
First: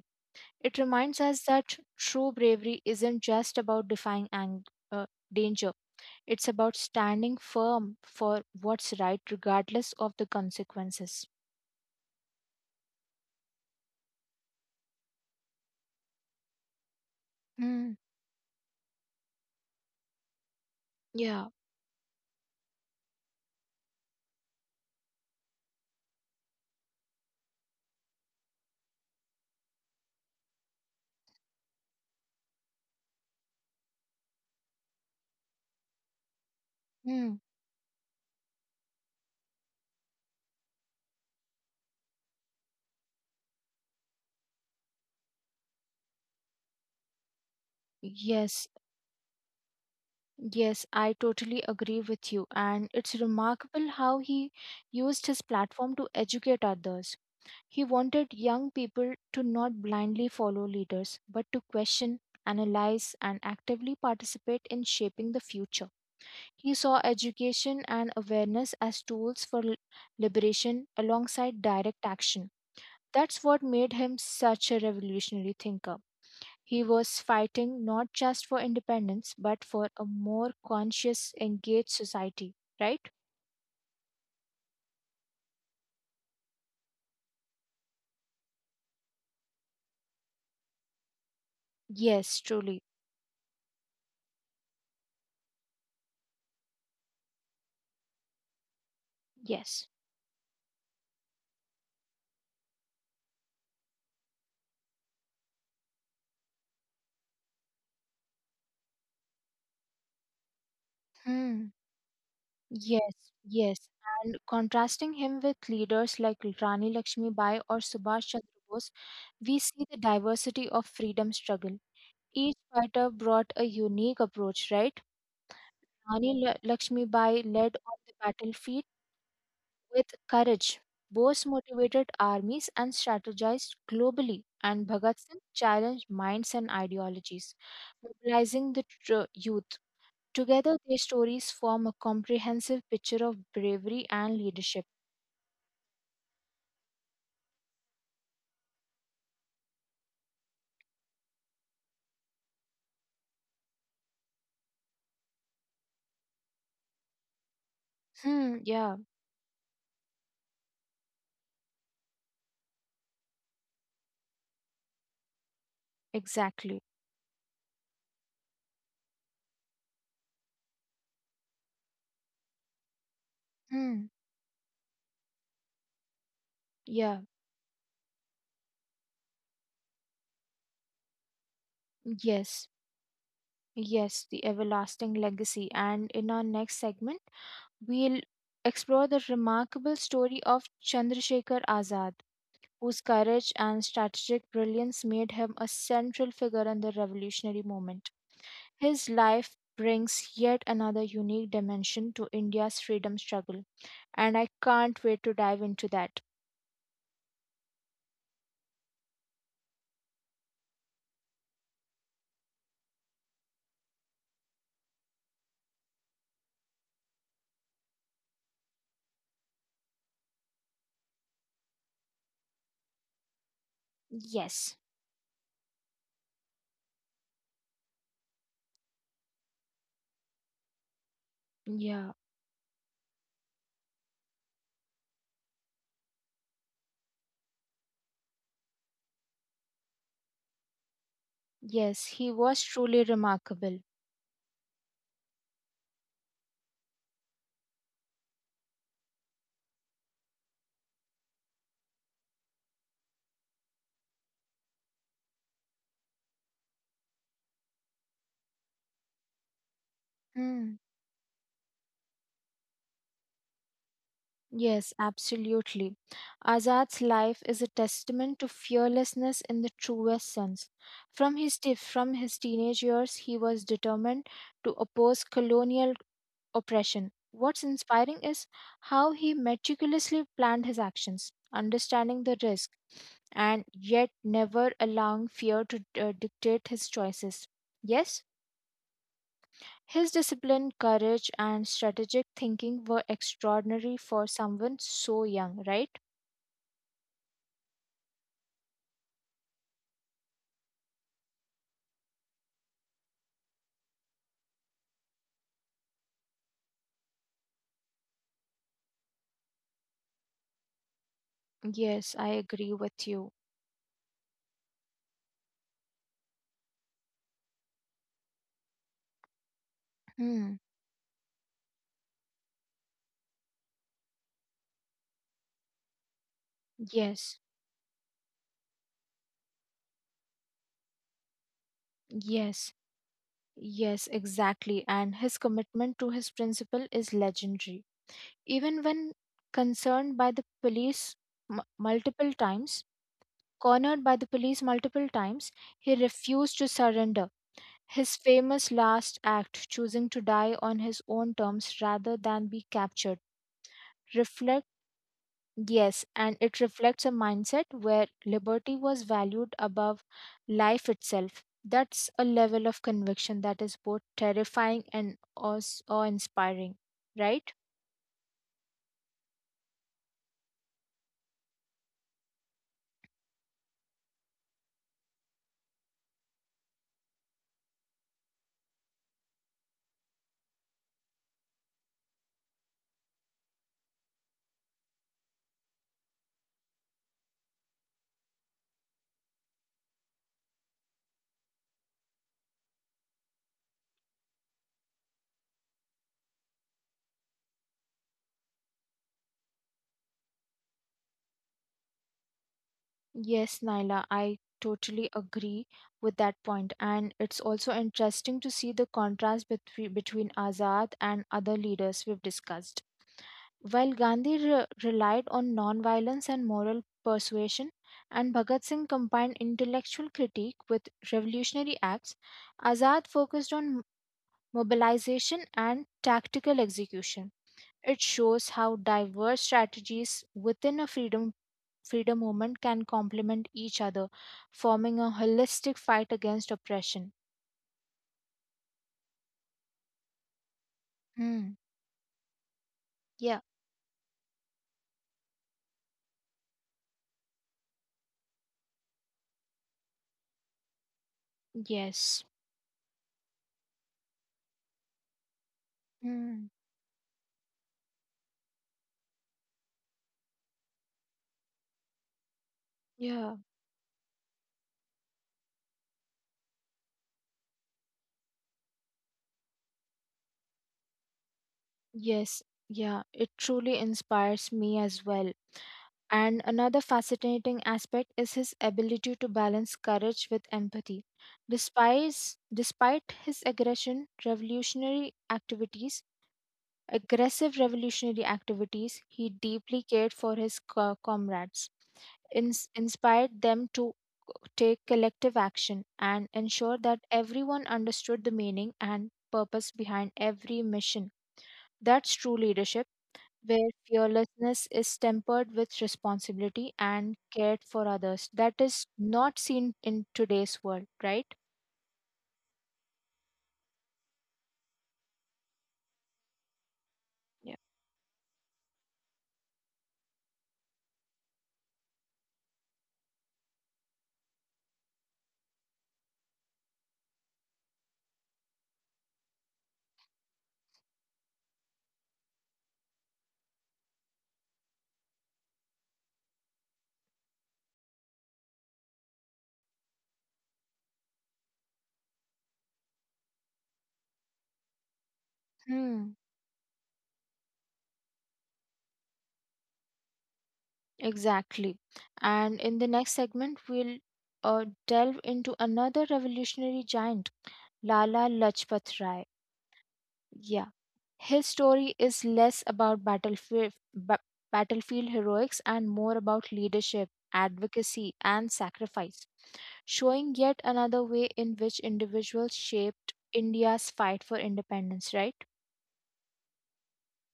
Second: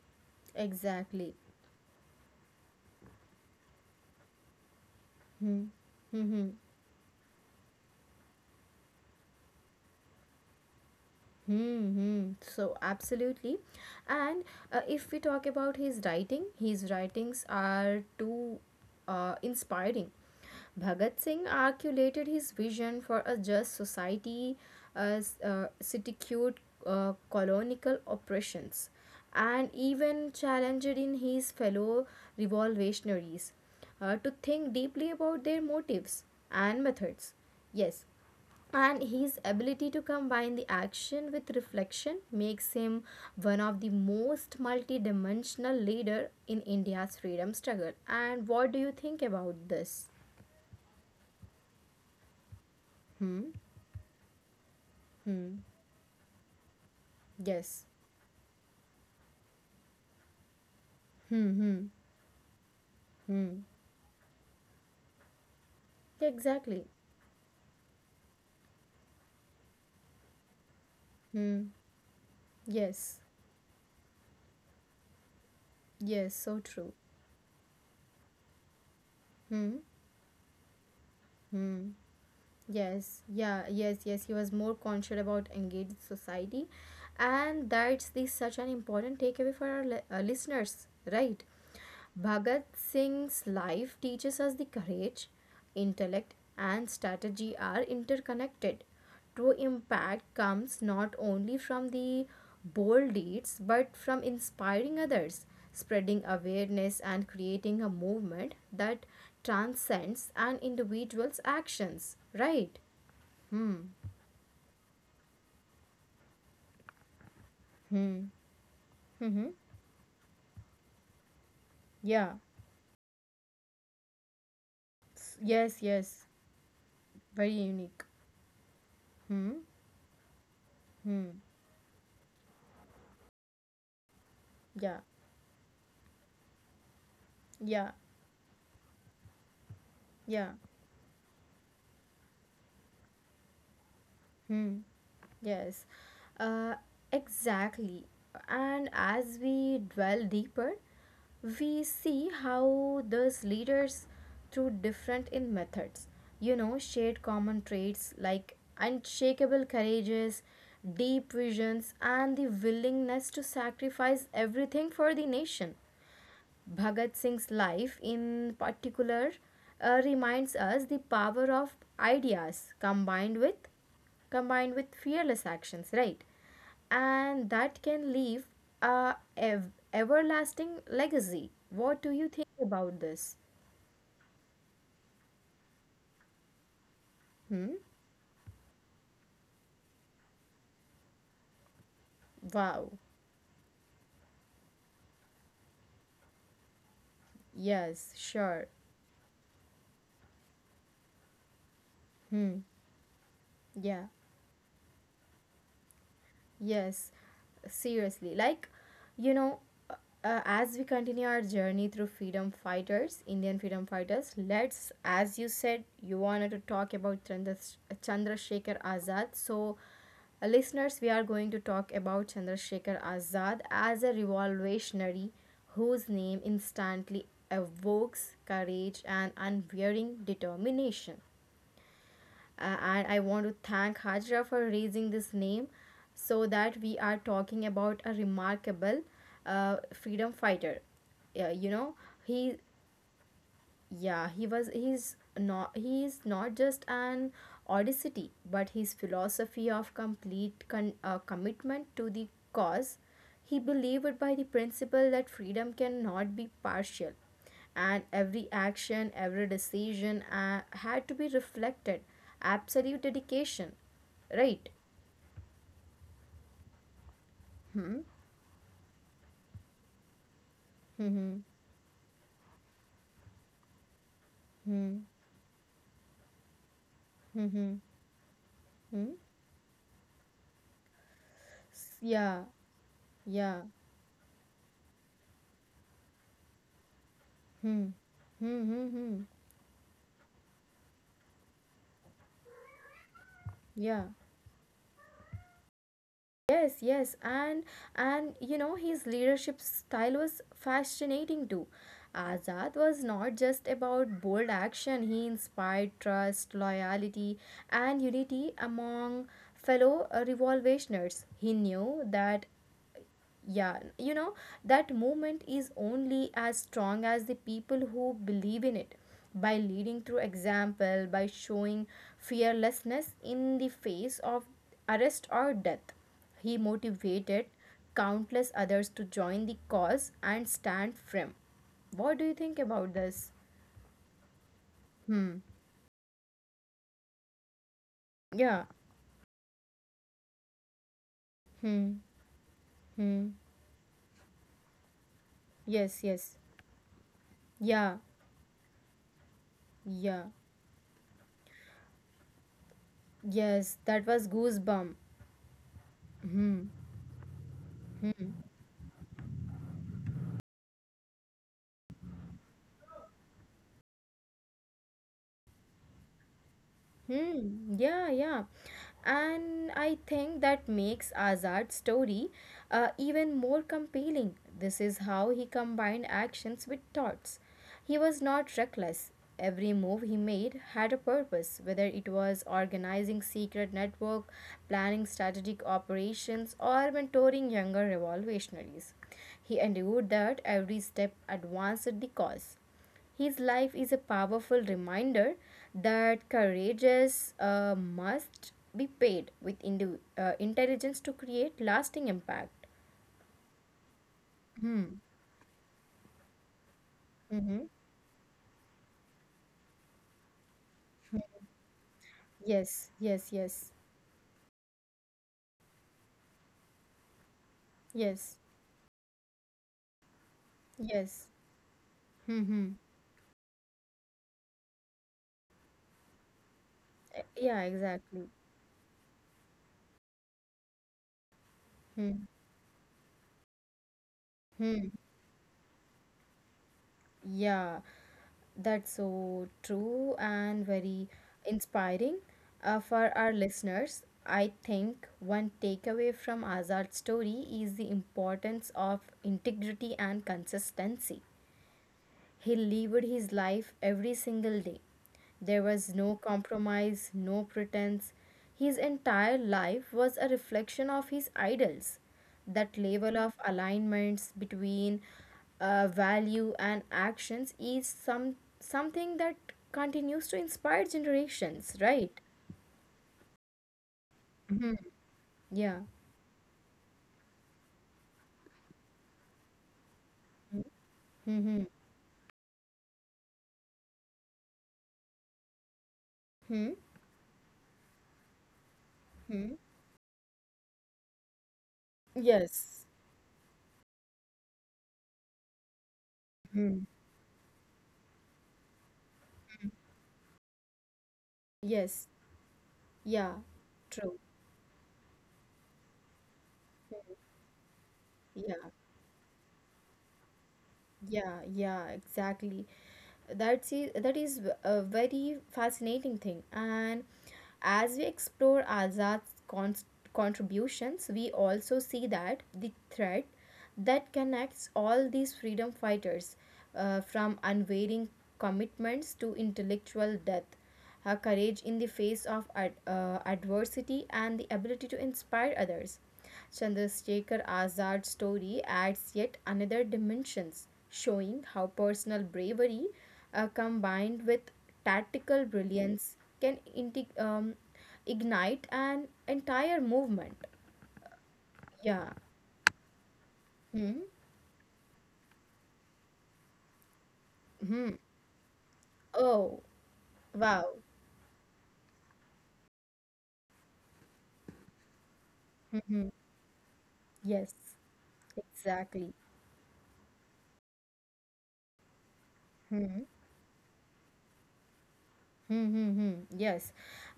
S2: It reminds
S1: Exactly.
S2: us that true bravery isn't just about defying ang- uh,
S1: Hmm.
S2: danger,
S1: Hmm. Hmm.
S2: it's about standing firm for what's right, regardless of the consequences.
S1: Hmm, hmm. So absolutely, and uh, if we talk about his writing, his writings
S2: Mm,
S1: are too uh, inspiring. Bhagat
S2: yeah.
S1: Singh articulated his vision for a just society as uh, cuticured uh, colonial oppressions, and even challenged in his fellow revolutionaries uh, to think deeply about their motives and
S2: Mm,
S1: methods. Yes, and his ability to combine the action with reflection makes him one of the most multi-dimensional leader in India's freedom struggle. And
S2: yes.
S1: what do you think about this?
S2: Yes, I totally agree with you. And it's
S1: Hmm.
S2: remarkable how he used his
S1: Hmm.
S2: platform to educate others. He
S1: Yes.
S2: wanted young people to not blindly follow leaders, but to
S1: Hmm. Hmm.
S2: question, analyze, and
S1: Hmm.
S2: actively participate in shaping the future. He saw
S1: Exactly.
S2: education and awareness as tools for li- liberation alongside
S1: Hmm.
S2: direct action.
S1: Yes.
S2: That's what made him such a revolutionary thinker.
S1: Yes, so
S2: He
S1: true.
S2: was fighting not just for independence, but for
S1: Hmm.
S2: a more conscious, engaged
S1: Hmm.
S2: society, right?
S1: Yes, yeah, yes, yes, he was more conscious about engaged society. And that's the such an important takeaway for our li- uh, listeners, right?
S2: Yes, truly.
S1: Bhagat Singh's life teaches us the courage, intellect, and strategy are interconnected. True
S2: Yes.
S1: impact comes not only from the bold deeds but from inspiring others, spreading awareness, and creating a movement that transcends an individual's
S2: Hmm.
S1: actions, right?
S2: Yes, yes.
S1: Hmm.
S2: And contrasting him with leaders like Rani Lakshmi Bai or Subhash
S1: Hmm.
S2: Chandra Bose, we
S1: Mm-hmm.
S2: see the diversity of freedom struggle.
S1: Yeah.
S2: Each fighter brought a unique approach, right?
S1: S- Yes, yes.
S2: Rani L- Lakshmibai
S1: Very
S2: led on the
S1: unique.
S2: battlefield
S1: Hmm.
S2: with courage. Bose
S1: Hmm.
S2: motivated armies and strategized globally, and
S1: Yeah.
S2: Bhagat Singh challenged minds and ideologies,
S1: Yeah.
S2: mobilizing the tr- youth.
S1: Yeah.
S2: Together, their stories form a comprehensive picture of bravery and leadership.
S1: Hmm. Yes. Uh, exactly. And as we dwell deeper, we see how those leaders through different in methods you know shared common traits
S2: Hmm,
S1: like
S2: yeah,
S1: unshakable courages, deep visions, and the willingness to sacrifice everything for the nation.
S2: exactly.
S1: Bhagat Singh's life in particular uh, reminds us the power of ideas combined with
S2: Hmm,
S1: combined with fearless actions, right?
S2: yeah,
S1: And that can leave a ev- everlasting legacy. What do you think
S2: yes,
S1: about this?
S2: yes, the everlasting legacy. And in our next segment,
S1: Hmm?
S2: we'll explore the remarkable story of Chandrasekhar Azad, whose
S1: Wow.
S2: courage and strategic brilliance made him a central figure in the revolutionary movement.
S1: Yes, sure.
S2: His life brings yet another unique dimension to
S1: Hmm.
S2: India's freedom struggle,
S1: Yeah.
S2: and I can't wait to dive into that.
S1: Yes, seriously. Like, you know, uh, as we continue our journey through freedom fighters, Indian freedom fighters, let's, as you said, you wanted to talk about Chandra, Chandrasekhar Azad. So, uh, listeners, we are going to talk about Chandrasekhar Azad as a
S2: Yes,
S1: revolutionary whose name instantly evokes courage and unwearying determination.
S2: yeah,
S1: Uh, and I want to thank Hajra for raising this name so that we are talking about a remarkable uh, freedom fighter. Yeah, you
S2: yes,
S1: know,
S2: he was
S1: he
S2: truly remarkable.
S1: yeah, he was he's not He is not just an audacity, but his philosophy of complete con- uh, commitment to the cause. He believed by the principle that freedom cannot be partial and every action, every decision
S2: Hmm.
S1: uh, had to be reflected. Absolute dedication, right?
S2: Yes, absolutely. Azad's life is a
S1: Hmm.
S2: testament to fearlessness in the truest sense. From his
S1: Hmm.
S2: te- from his teenage years, he was determined to oppose
S1: Hmm.
S2: colonial oppression. What's
S1: Hmm. Hmm.
S2: inspiring is how he
S1: Hmm.
S2: meticulously planned his actions, understanding the
S1: Yeah.
S2: risk, and
S1: Yeah.
S2: yet never allowing fear to uh, dictate his choices.
S1: Hmm.
S2: Yes,
S1: Hmm. Hmm. Hmm.
S2: his discipline, courage, and strategic thinking were extraordinary
S1: Yeah.
S2: for someone so young, right?
S1: Yes, yes, and and you know his leadership style was fascinating too. Azad was not just about bold action; he inspired trust, loyalty, and unity among fellow uh, revolutionaries. He knew
S2: Yes, I
S1: that,
S2: agree with you.
S1: yeah, you know, that movement is only as strong as the people who believe in it. By leading through
S2: Hmm.
S1: example, by showing fearlessness in the face of arrest or death, he
S2: Yes,
S1: motivated countless others to join the cause and stand firm. What do you think
S2: yes,
S1: about this?
S2: yes, exactly. And his
S1: Hmm.
S2: commitment to his principle is legendary.
S1: Yeah.
S2: Even when concerned by the police m-
S1: Hmm.
S2: multiple times,
S1: Hmm.
S2: cornered by the police multiple times, he
S1: Yes. Yes.
S2: refused to surrender.
S1: Yeah.
S2: His famous last act, choosing to
S1: Yeah.
S2: die on his own terms rather than be captured,
S1: Yes. That was
S2: reflects.
S1: goosebump.
S2: Yes, and it
S1: Hmm.
S2: reflects a mindset where
S1: Hmm.
S2: liberty was valued above life itself. That's a level of conviction that is both terrifying and aus- awe-inspiring, right?
S1: Hmm, yeah, yeah. And I think that makes Azad's story uh, even more compelling. This is how he combined actions with thoughts. He was not reckless. Every move he made had a purpose, whether it was organizing secret network, planning strategic operations, or mentoring younger revolutionaries. He endured that every step advanced the cause. His life is a powerful reminder that courageous uh, must be paid with indi- uh, intelligence to create lasting impact.
S2: Yes, Naila, I
S1: Hmm.
S2: totally agree with that point. And it's
S1: Mm-hmm.
S2: also interesting to see the contrast between between Azad and other leaders we've discussed.
S1: Yes, yes, yes,
S2: While Gandhi re- relied on nonviolence and moral persuasion, and
S1: yes,
S2: Bhagat Singh combined intellectual critique with
S1: yes.
S2: revolutionary acts,
S1: Mm-hmm.
S2: Azad focused on mobilization and tactical execution.
S1: Yeah,
S2: It
S1: exactly.
S2: shows how diverse strategies within a freedom freedom
S1: Hmm.
S2: movement can complement each other, forming
S1: Hmm.
S2: a holistic fight against oppression.
S1: Yeah. That's so true and very
S2: Hmm.
S1: inspiring uh, for
S2: Yeah.
S1: our listeners. I think one takeaway from Azad's story is the importance of integrity and consistency.
S2: Yes.
S1: He lived his life every single day. There was no
S2: Hmm.
S1: compromise, no pretense. His entire life was a reflection of his idols. That
S2: Yeah.
S1: level of alignments between uh, value and actions is some something that continues to inspire generations, right?
S2: Yes. Yeah. It truly inspires me
S1: Hmm.
S2: as well.
S1: Yeah.
S2: And another fascinating aspect is his ability to balance courage with empathy.
S1: Mm-hmm.
S2: Despite, despite his aggression, revolutionary activities,
S1: Hmm.
S2: aggressive revolutionary activities, he
S1: Hmm.
S2: deeply cared for his co- comrades, ins-
S1: Yes.
S2: inspired them to take collective action, and ensure that
S1: Hmm.
S2: everyone understood the meaning and purpose behind every mission. That's
S1: Yes.
S2: true leadership
S1: Yeah.
S2: where
S1: True.
S2: fearlessness is tempered with responsibility and cared for others. That
S1: Yeah.
S2: is not seen in today's world, right?
S1: Yeah, yeah, exactly. That's it, that is a very fascinating thing. And
S2: Yeah.
S1: as we explore Azad's con- contributions, we also see that the thread that connects all these freedom fighters, uh, from unwavering commitments to intellectual death, her courage in the face of ad- uh, adversity, and the ability to inspire others. Chandrasekhar Azad's story adds yet another dimensions, showing how personal bravery uh, combined with tactical
S2: Hmm,
S1: brilliance can integ- um, ignite an entire movement.
S2: exactly.
S1: Yeah.
S2: And in the next segment, we'll
S1: Hmm.
S2: uh, delve into another revolutionary giant,
S1: Hmm.
S2: Lala Lajpat Rai.
S1: Oh,
S2: Yeah,
S1: wow.
S2: his story is less about battlefield ba- battlefield heroics and more about leadership,
S1: Yes,
S2: advocacy, and sacrifice.
S1: exactly.
S2: Showing yet another way in which individuals shaped
S1: Hmm.
S2: India's fight for independence, right?
S1: Mm-hmm. Yes.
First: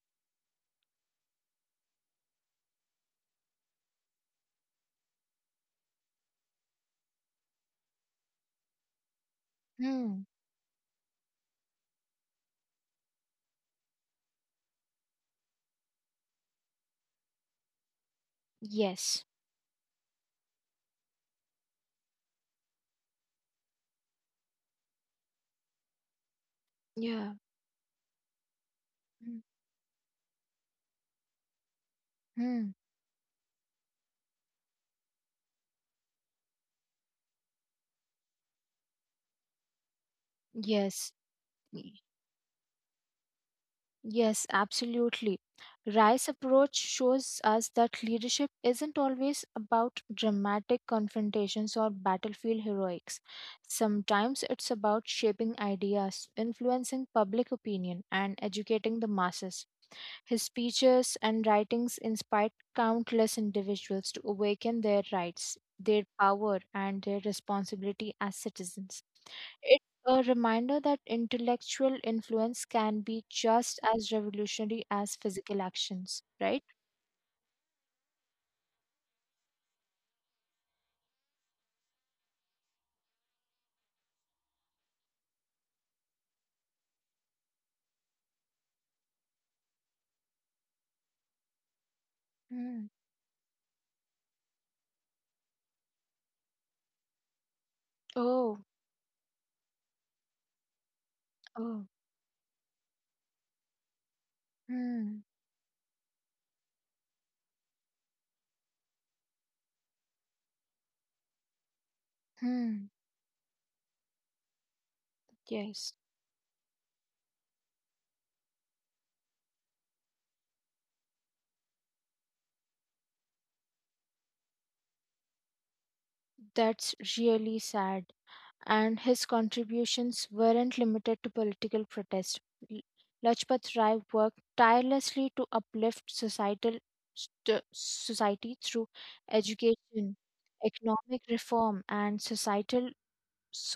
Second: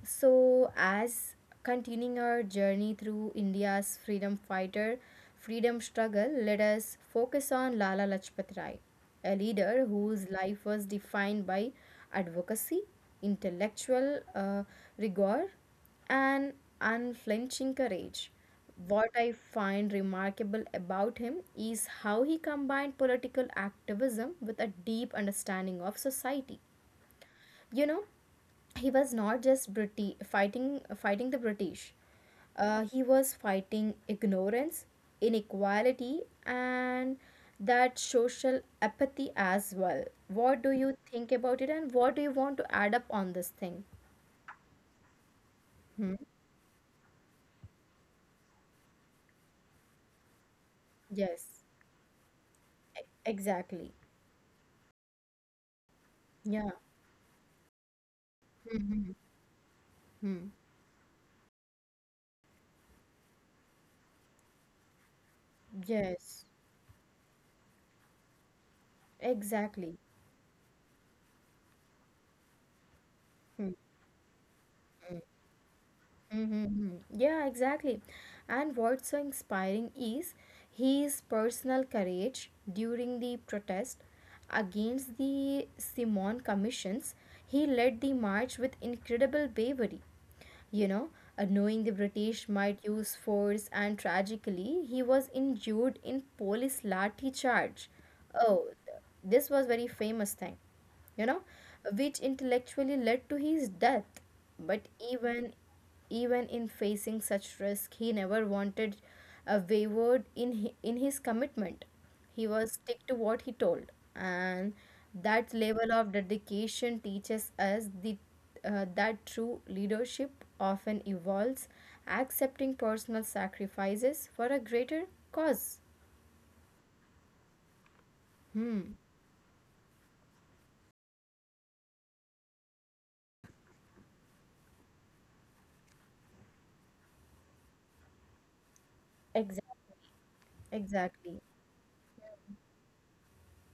S1: So, as continuing our journey through India's freedom fighter, freedom struggle, let us focus on Lala Lajpat Rai, a leader
S2: Hmm.
S1: whose life was defined by advocacy, intellectual uh, rigor, and unflinching courage. What
S2: Yes.
S1: I find remarkable about him is how he combined political activism with a deep understanding of society.
S2: Yeah.
S1: You know, he was not just Briti- fighting fighting the British.
S2: Hmm.
S1: Uh, he was fighting ignorance, inequality, and that social apathy as well. What do you
S2: Yes.
S1: think about it, and
S2: Y-
S1: what do you want to add up on this thing?
S2: Yes, absolutely.
S1: Hmm?
S2: Rice approach shows us that leadership isn't always about dramatic
S1: Yes,
S2: confrontations or battlefield heroics.
S1: exactly.
S2: Sometimes it's about shaping ideas,
S1: Yeah.
S2: influencing public opinion, and
S1: Hmm.
S2: educating the
S1: Hmm,
S2: masses. His
S1: hmm.
S2: speeches and writings inspired countless individuals to awaken their rights, their
S1: Yes,
S2: power, and their responsibility as citizens. It's
S1: exactly.
S2: a reminder that intellectual influence can be
S1: Hmm.
S2: just as revolutionary as physical actions, right?
S1: Mm-hmm. Yeah, exactly. And what's so inspiring is his personal courage during the protest against the Simon commissions. He led the march with incredible bravery. You know, uh, knowing the British might
S2: Mm.
S1: use force, and tragically, he was injured in police lathi charge.
S2: Oh,
S1: Oh, th- this was very famous thing, you know,
S2: oh,
S1: which intellectually led to his death. But
S2: hmm,
S1: even even in facing such risk, he never wanted a wavered in hi- in his commitment. He was
S2: hmm.
S1: stick to what he told, and that
S2: Yes,
S1: level of dedication teaches us the uh, that true leadership often involves accepting personal sacrifices for a greater cause.
S2: that's really sad.
S1: Hmm.
S2: And his contributions weren't limited to political protest. L- Lajpat Rai worked tirelessly to uplift societal st- society through
S1: Exactly.
S2: education, economic
S1: Exactly.
S2: reform, and societal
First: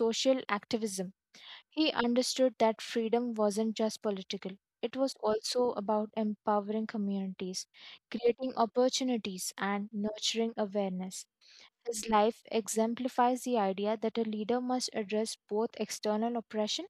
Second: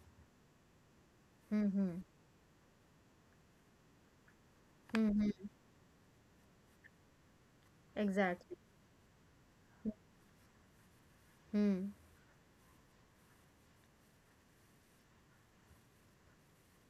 S2: social activism.
S1: Hmm.
S2: He
S1: Hmm.
S2: understood that freedom wasn't just political. It
S1: Hmm.
S2: was
S1: Hmm.
S2: also about empowering communities, creating
S1: Exactly.
S2: opportunities, and nurturing awareness.
S1: Hmm.
S2: His life exemplifies the idea that a leader must address both external oppression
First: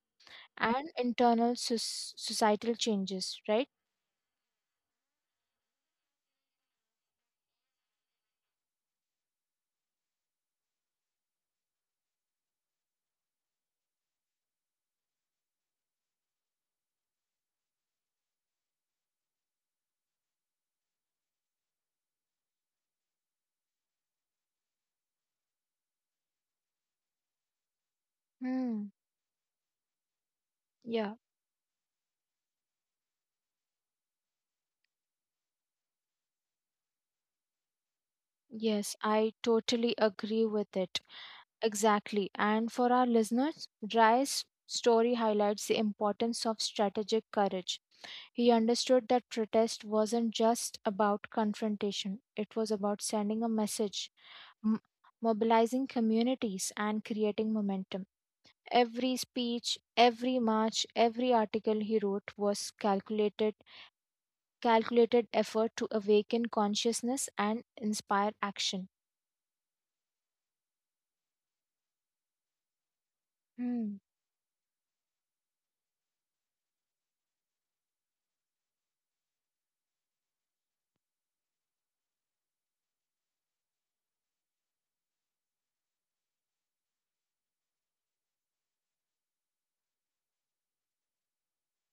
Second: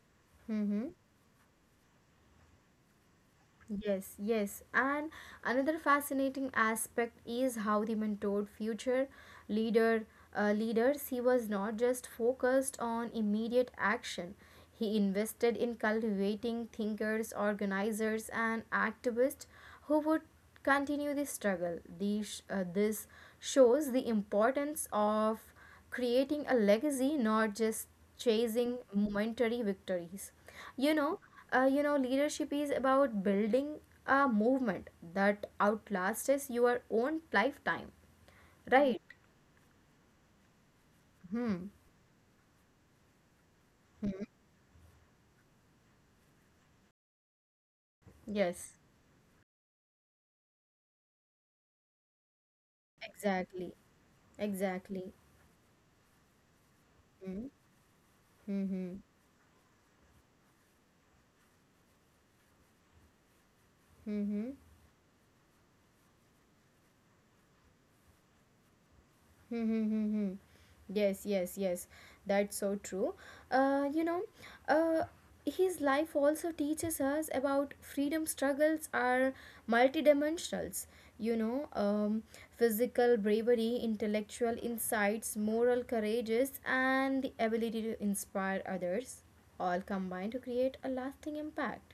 S1: Hmm. Hmm.
S2: and internal soc- societal changes, right?
S1: Yes, yes. And another fascinating aspect is how the mentored future leader, uh, leaders, he was not just focused on immediate action. He invested in cultivating thinkers, organizers and activists who would continue the struggle. These, uh, this shows the importance of creating a legacy, not just chasing
S2: Hmm.
S1: momentary victories. You
S2: Yeah.
S1: know, uh, you know, leadership is about building a movement that outlasts your own lifetime,
S2: Yes,
S1: right?
S2: I totally agree with it.
S1: Hmm.
S2: Exactly. And for our listeners, Rai's story highlights the importance of strategic courage. He
S1: Yes.
S2: understood that protest wasn't just about confrontation, it was about sending a
S1: Exactly.
S2: message, m-
S1: Exactly.
S2: mobilizing communities, and
S1: Hmm.
S2: creating momentum.
S1: Hmm. Hmm.
S2: Every speech, every march, every article he wrote was calculated
S1: Hmm.
S2: calculated effort to awaken consciousness and inspire action.
S1: Hmm, hmm, hmm, hmm. Yes, yes, yes. That's so true. Uh,
S2: Hmm.
S1: you know, uh, his life also teaches us about freedom struggles are multidimensionals. You know, um, physical bravery, intellectual insights, moral courageous, and the ability to inspire others all combine to create a lasting impact,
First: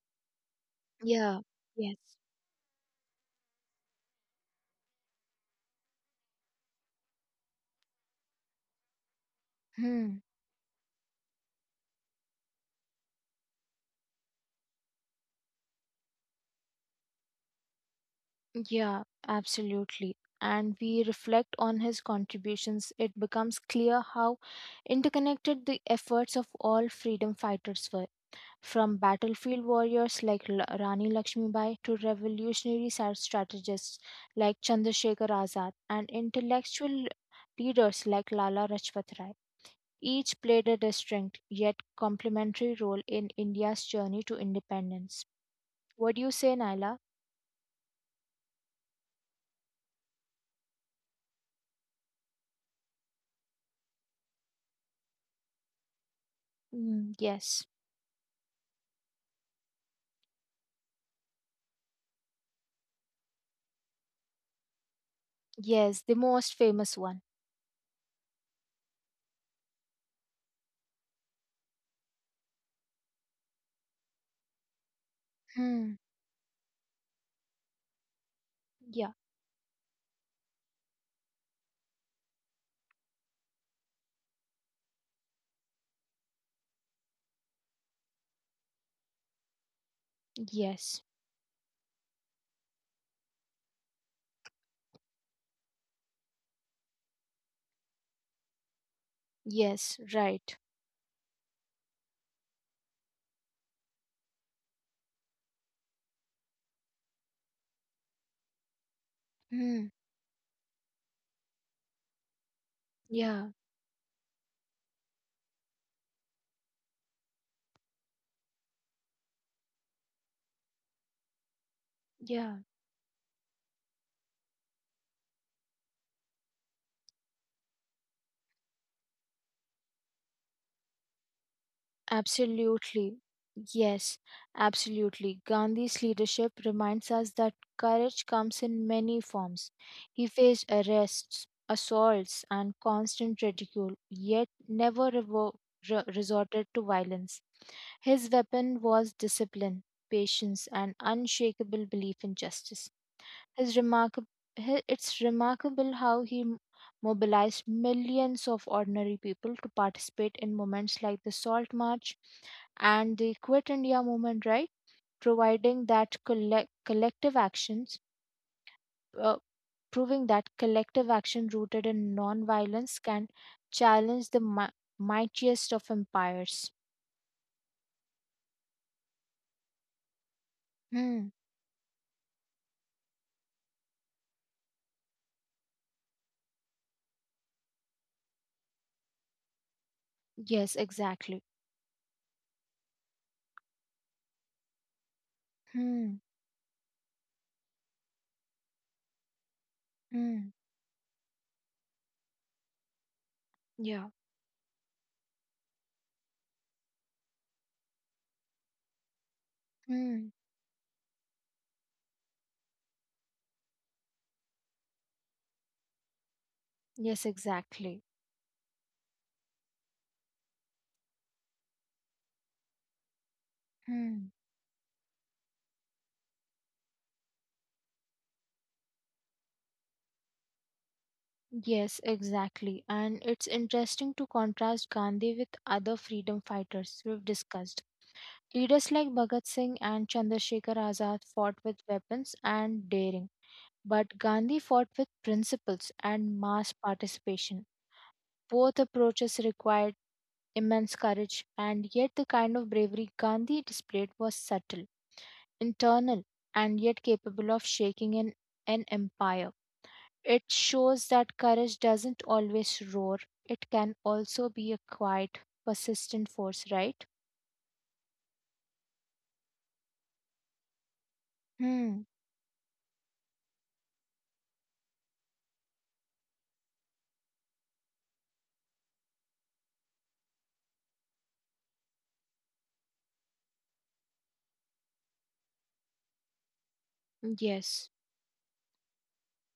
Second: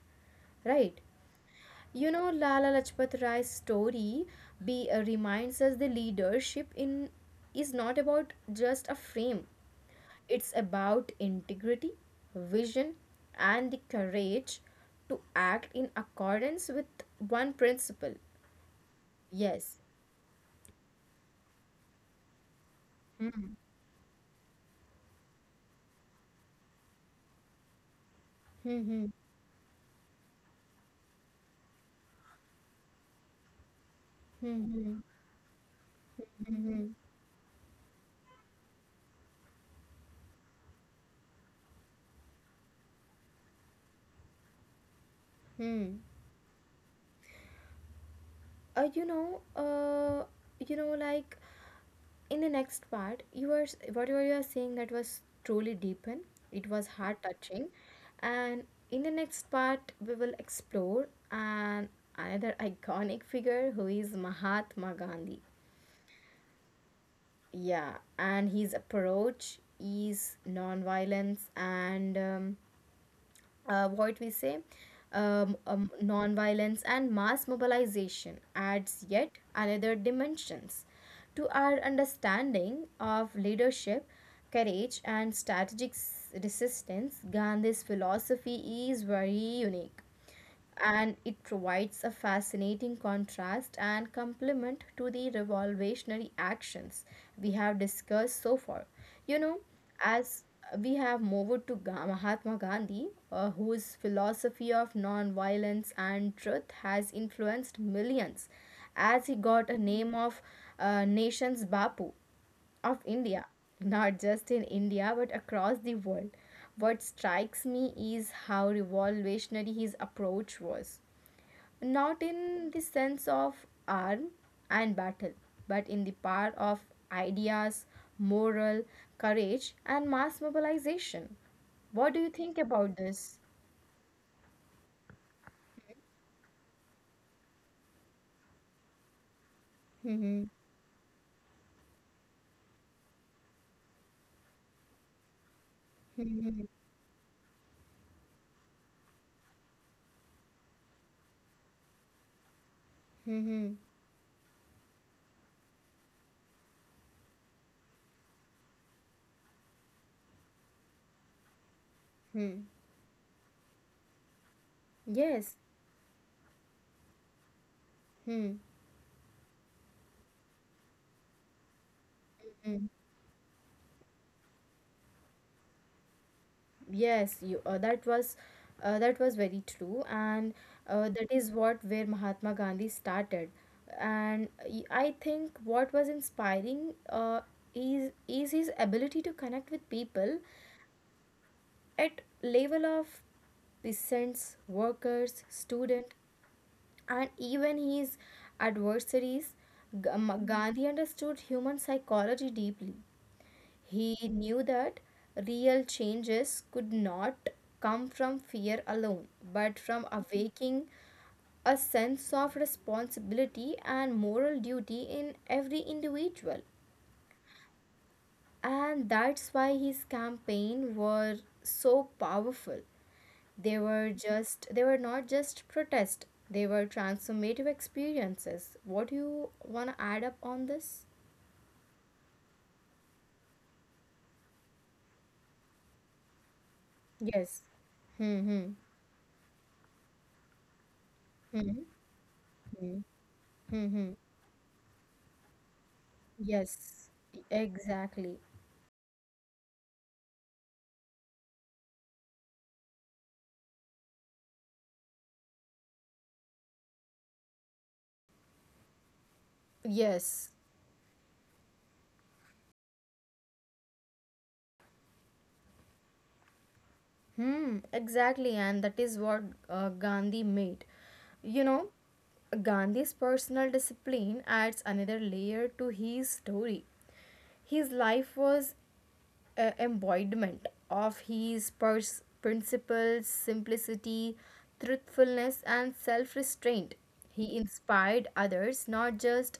S1: right?
S2: Yeah. Yes.
S1: You know, Lala Lajpat Rai's story be, uh, reminds us the leadership in is not about just a frame.
S2: Hmm.
S1: It's about integrity, vision, and the courage to act in accordance with one principle.
S2: Yeah,
S1: Yes.
S2: absolutely. And we reflect on his contributions, it
S1: Hmm.
S2: becomes clear how interconnected the efforts of all freedom fighters were.
S1: Hmm.
S2: From
S1: Hmm.
S2: battlefield warriors like L- Rani Lakshmibai to revolutionary sar- strategists like
S1: Hmm.
S2: Chandrasekhar Azad and
S1: Hmm. Hmm.
S2: intellectual leaders like Lala Rajpat Rai, each played a distinct yet complementary role in India's journey to independence.
S1: Hmm.
S2: What do you say, Naila?
S1: uh, you know uh, you know like in the next part, you are whatever you are saying that was truly deepened, it was
S2: Mm,
S1: heart
S2: yes,
S1: touching. And in the next part we will explore an another iconic figure who is Mahatma Gandhi.
S2: yes, the most famous one.
S1: Yeah, and his approach is non-violence and um, uh, what we say um,
S2: Hmm.
S1: um, non-violence and mass mobilization adds
S2: Yeah.
S1: yet another dimensions to our understanding of leadership, courage, and strategic s- resistance. Gandhi's philosophy is very unique,
S2: Yes.
S1: and it provides a fascinating contrast and complement to the revolutionary actions we have discussed so far. You know,
S2: Yes.
S1: as
S2: Right.
S1: we have moved to Ga- Mahatma Gandhi, uh, whose philosophy of non-violence and truth has influenced millions, as he got a
S2: Hmm.
S1: name of uh, nation's Bapu of India,
S2: Yeah.
S1: not just in India but across the world. What strikes me is how revolutionary his approach was. Not
S2: Yeah.
S1: in the sense of arm and battle, but in the power of ideas, moral, courage, and mass mobilization. What do you think about
S2: Absolutely.
S1: this?
S2: Yes, absolutely. Gandhi's leadership reminds us that courage comes in many forms. He
S1: Hmm,
S2: faced arrests, assaults, and constant ridicule, yet never revo- re- resorted to violence. His weapon was discipline, patience, and unshakable belief in justice.
S1: hmm, hmm,
S2: His remarkable, it's remarkable how he m- mobilized millions of ordinary people to participate in moments like the Salt March
S1: hmm.
S2: and the Quit India movement, right?
S1: Yes.
S2: Providing that collect, collective actions,
S1: Hmm.
S2: uh, proving that collective action rooted in non-violence can challenge the mi- mightiest of empires.
S1: Yes, you uh, that was uh, that was very true, and uh,
S2: Hmm.
S1: that is what where Mahatma Gandhi started. And y- I think what was inspiring uh, is is his ability to connect with people
S2: Yes, exactly.
S1: at level of peasants, workers, student,
S2: Hmm.
S1: and even his adversaries. G- Ma-
S2: Hmm.
S1: Gandhi understood human psychology deeply.
S2: Yeah.
S1: He knew that real changes could not come from fear alone, but from
S2: Hmm.
S1: awaking a sense of responsibility and moral duty in every individual.
S2: Yes, exactly.
S1: And that's why his campaign were so powerful. They were
S2: Hmm.
S1: just they were not just protest, they were transformative experiences. What do you wanna add up on this?
S2: Yes, exactly. And it's interesting to contrast Gandhi with other freedom fighters we've
S1: Yes.
S2: discussed.
S1: Hmm. Hmm.
S2: Leaders like Bhagat Singh and Chandrasekhar Azad fought
S1: Hmm.
S2: with weapons and
S1: Hmm.
S2: daring,
S1: Hmm.
S2: but Gandhi fought with principles and mass
S1: Yes, e,
S2: participation.
S1: exactly.
S2: Both approaches required immense courage, and yet the kind of bravery Gandhi displayed was subtle, internal, and yet capable of shaking an, an empire.
S1: Yes.
S2: It shows that courage doesn't always roar. It can also be a quiet, persistent force, right?
S1: Hmm, exactly, and that is what uh, Gandhi made. You know,
S2: Hmm.
S1: Gandhi's personal discipline adds another layer to his story. His life was uh, embodiment of his pers- principles, simplicity, truthfulness, and self restraint. He
S2: Yes.
S1: inspired others not just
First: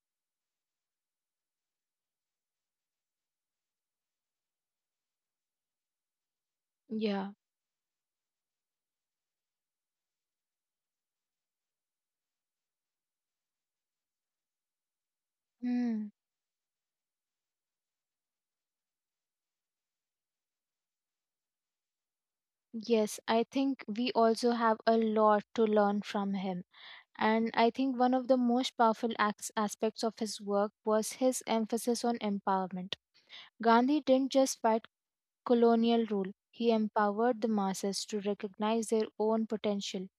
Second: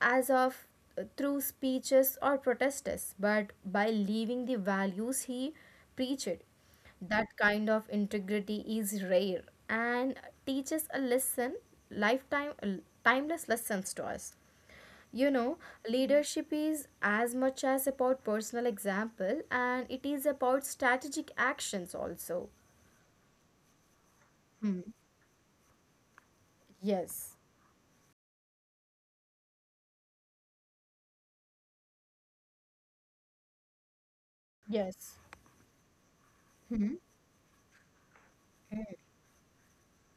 S1: as of uh, through speeches or protests, but by living the values he preached.
S2: Yeah.
S1: That kind of integrity is rare and teaches a lesson, lifetime, timeless lessons to us. You know,
S2: Hmm.
S1: leadership is as much as about personal example and it is about strategic actions also.
S2: Yes, I think we also have
S1: Hmm.
S2: a lot to learn from him.
S1: Yes.
S2: And I think one of the most powerful acts, aspects of his work was his emphasis on empowerment. Gandhi didn't just fight
S1: Yes.
S2: colonial rule, he
S1: Hmm.
S2: empowered the masses to recognize their own potential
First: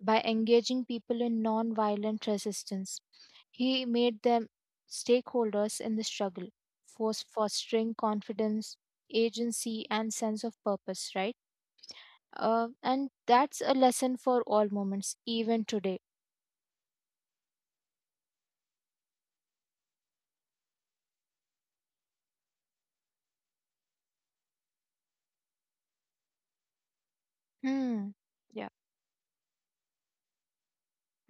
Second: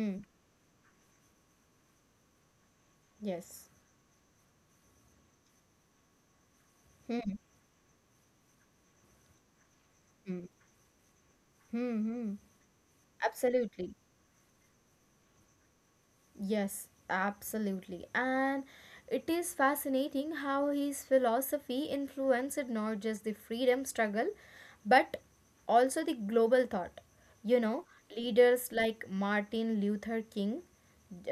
S2: by engaging people in non violent resistance.
S1: Yes.
S2: He made them stakeholders in the struggle, fos-
S1: Hmm.
S2: fostering confidence, agency, and
S1: Hmm.
S2: sense of purpose, right?
S1: Hmm. Hmm.
S2: Uh, and that's a
S1: Absolutely.
S2: lesson for all moments, even today.
S1: Yes, absolutely. And it is fascinating how his philosophy influenced not just the freedom struggle, but also the global thought. You know,
S2: Hmm. Yeah.
S1: leaders like Martin Luther King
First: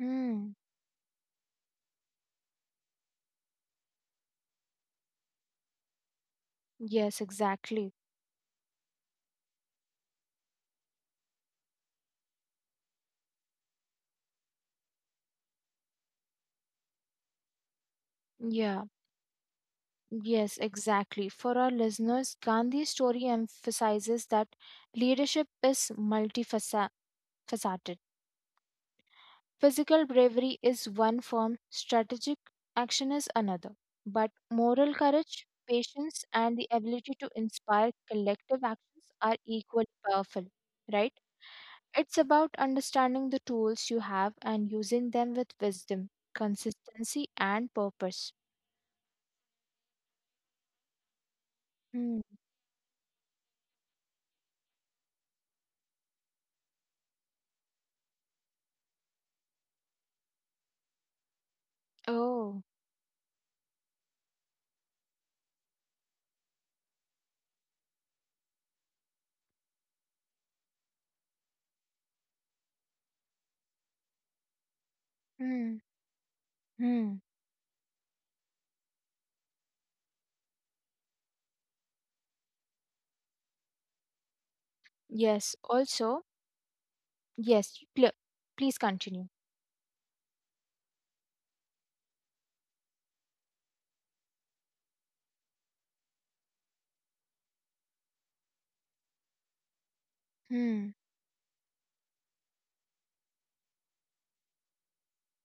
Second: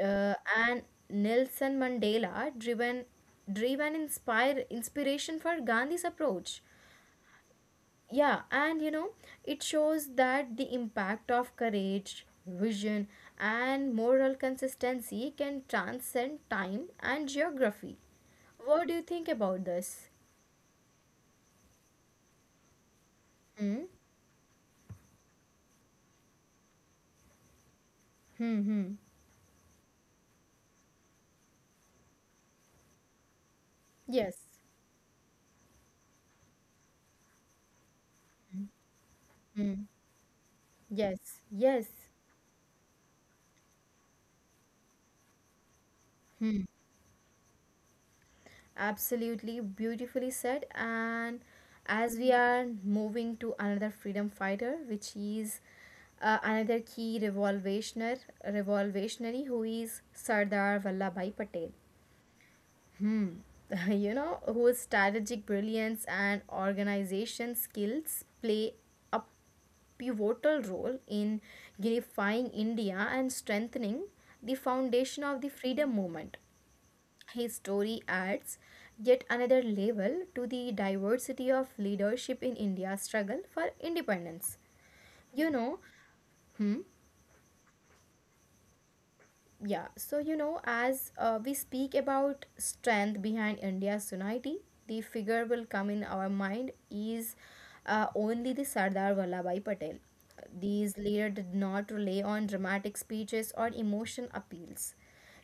S1: uh, and Nelson Mandela driven driven inspire inspiration for Gandhi's approach.
S2: Yes, exactly.
S1: Yeah, and you know, it shows that the impact of courage, vision, and moral consistency can transcend time and geography.
S2: Yeah.
S1: What do you think about this?
S2: Yes, exactly. For our listeners, Gandhi's story
S1: Hmm?
S2: emphasizes that leadership is multifaceted.
S1: Hmm, hmm.
S2: Physical bravery is one form, strategic action is another. But
S1: Yes.
S2: moral courage, patience, and the ability to inspire collective actions are
S1: Hmm.
S2: equally powerful, right?
S1: Yes. Yes.
S2: It's about understanding the tools you have and using them with wisdom,
S1: Hmm.
S2: consistency, and purpose.
S1: Absolutely beautifully said. And as
S2: Hmm.
S1: we are moving to another freedom fighter, which is uh, another key revolutionary, revolutionary who is Sardar Vallabhai Patel.
S2: Oh.
S1: Hmm. you know, whose strategic brilliance and organization skills play a pivotal role in unifying India and strengthening the foundation of the
S2: Hmm.
S1: freedom movement.
S2: Hmm.
S1: His story adds yet another level to the diversity of leadership in India's struggle for independence. You
S2: Yes.
S1: know,
S2: Also,
S1: hmm,
S2: yes. pl- Please continue.
S1: yeah, so you know, as uh, we speak about strength behind India's unity, the figure will come in our mind is uh, only the Sardar Vallabhai Patel.
S2: Hmm.
S1: These leader did not rely on dramatic speeches or emotion appeals.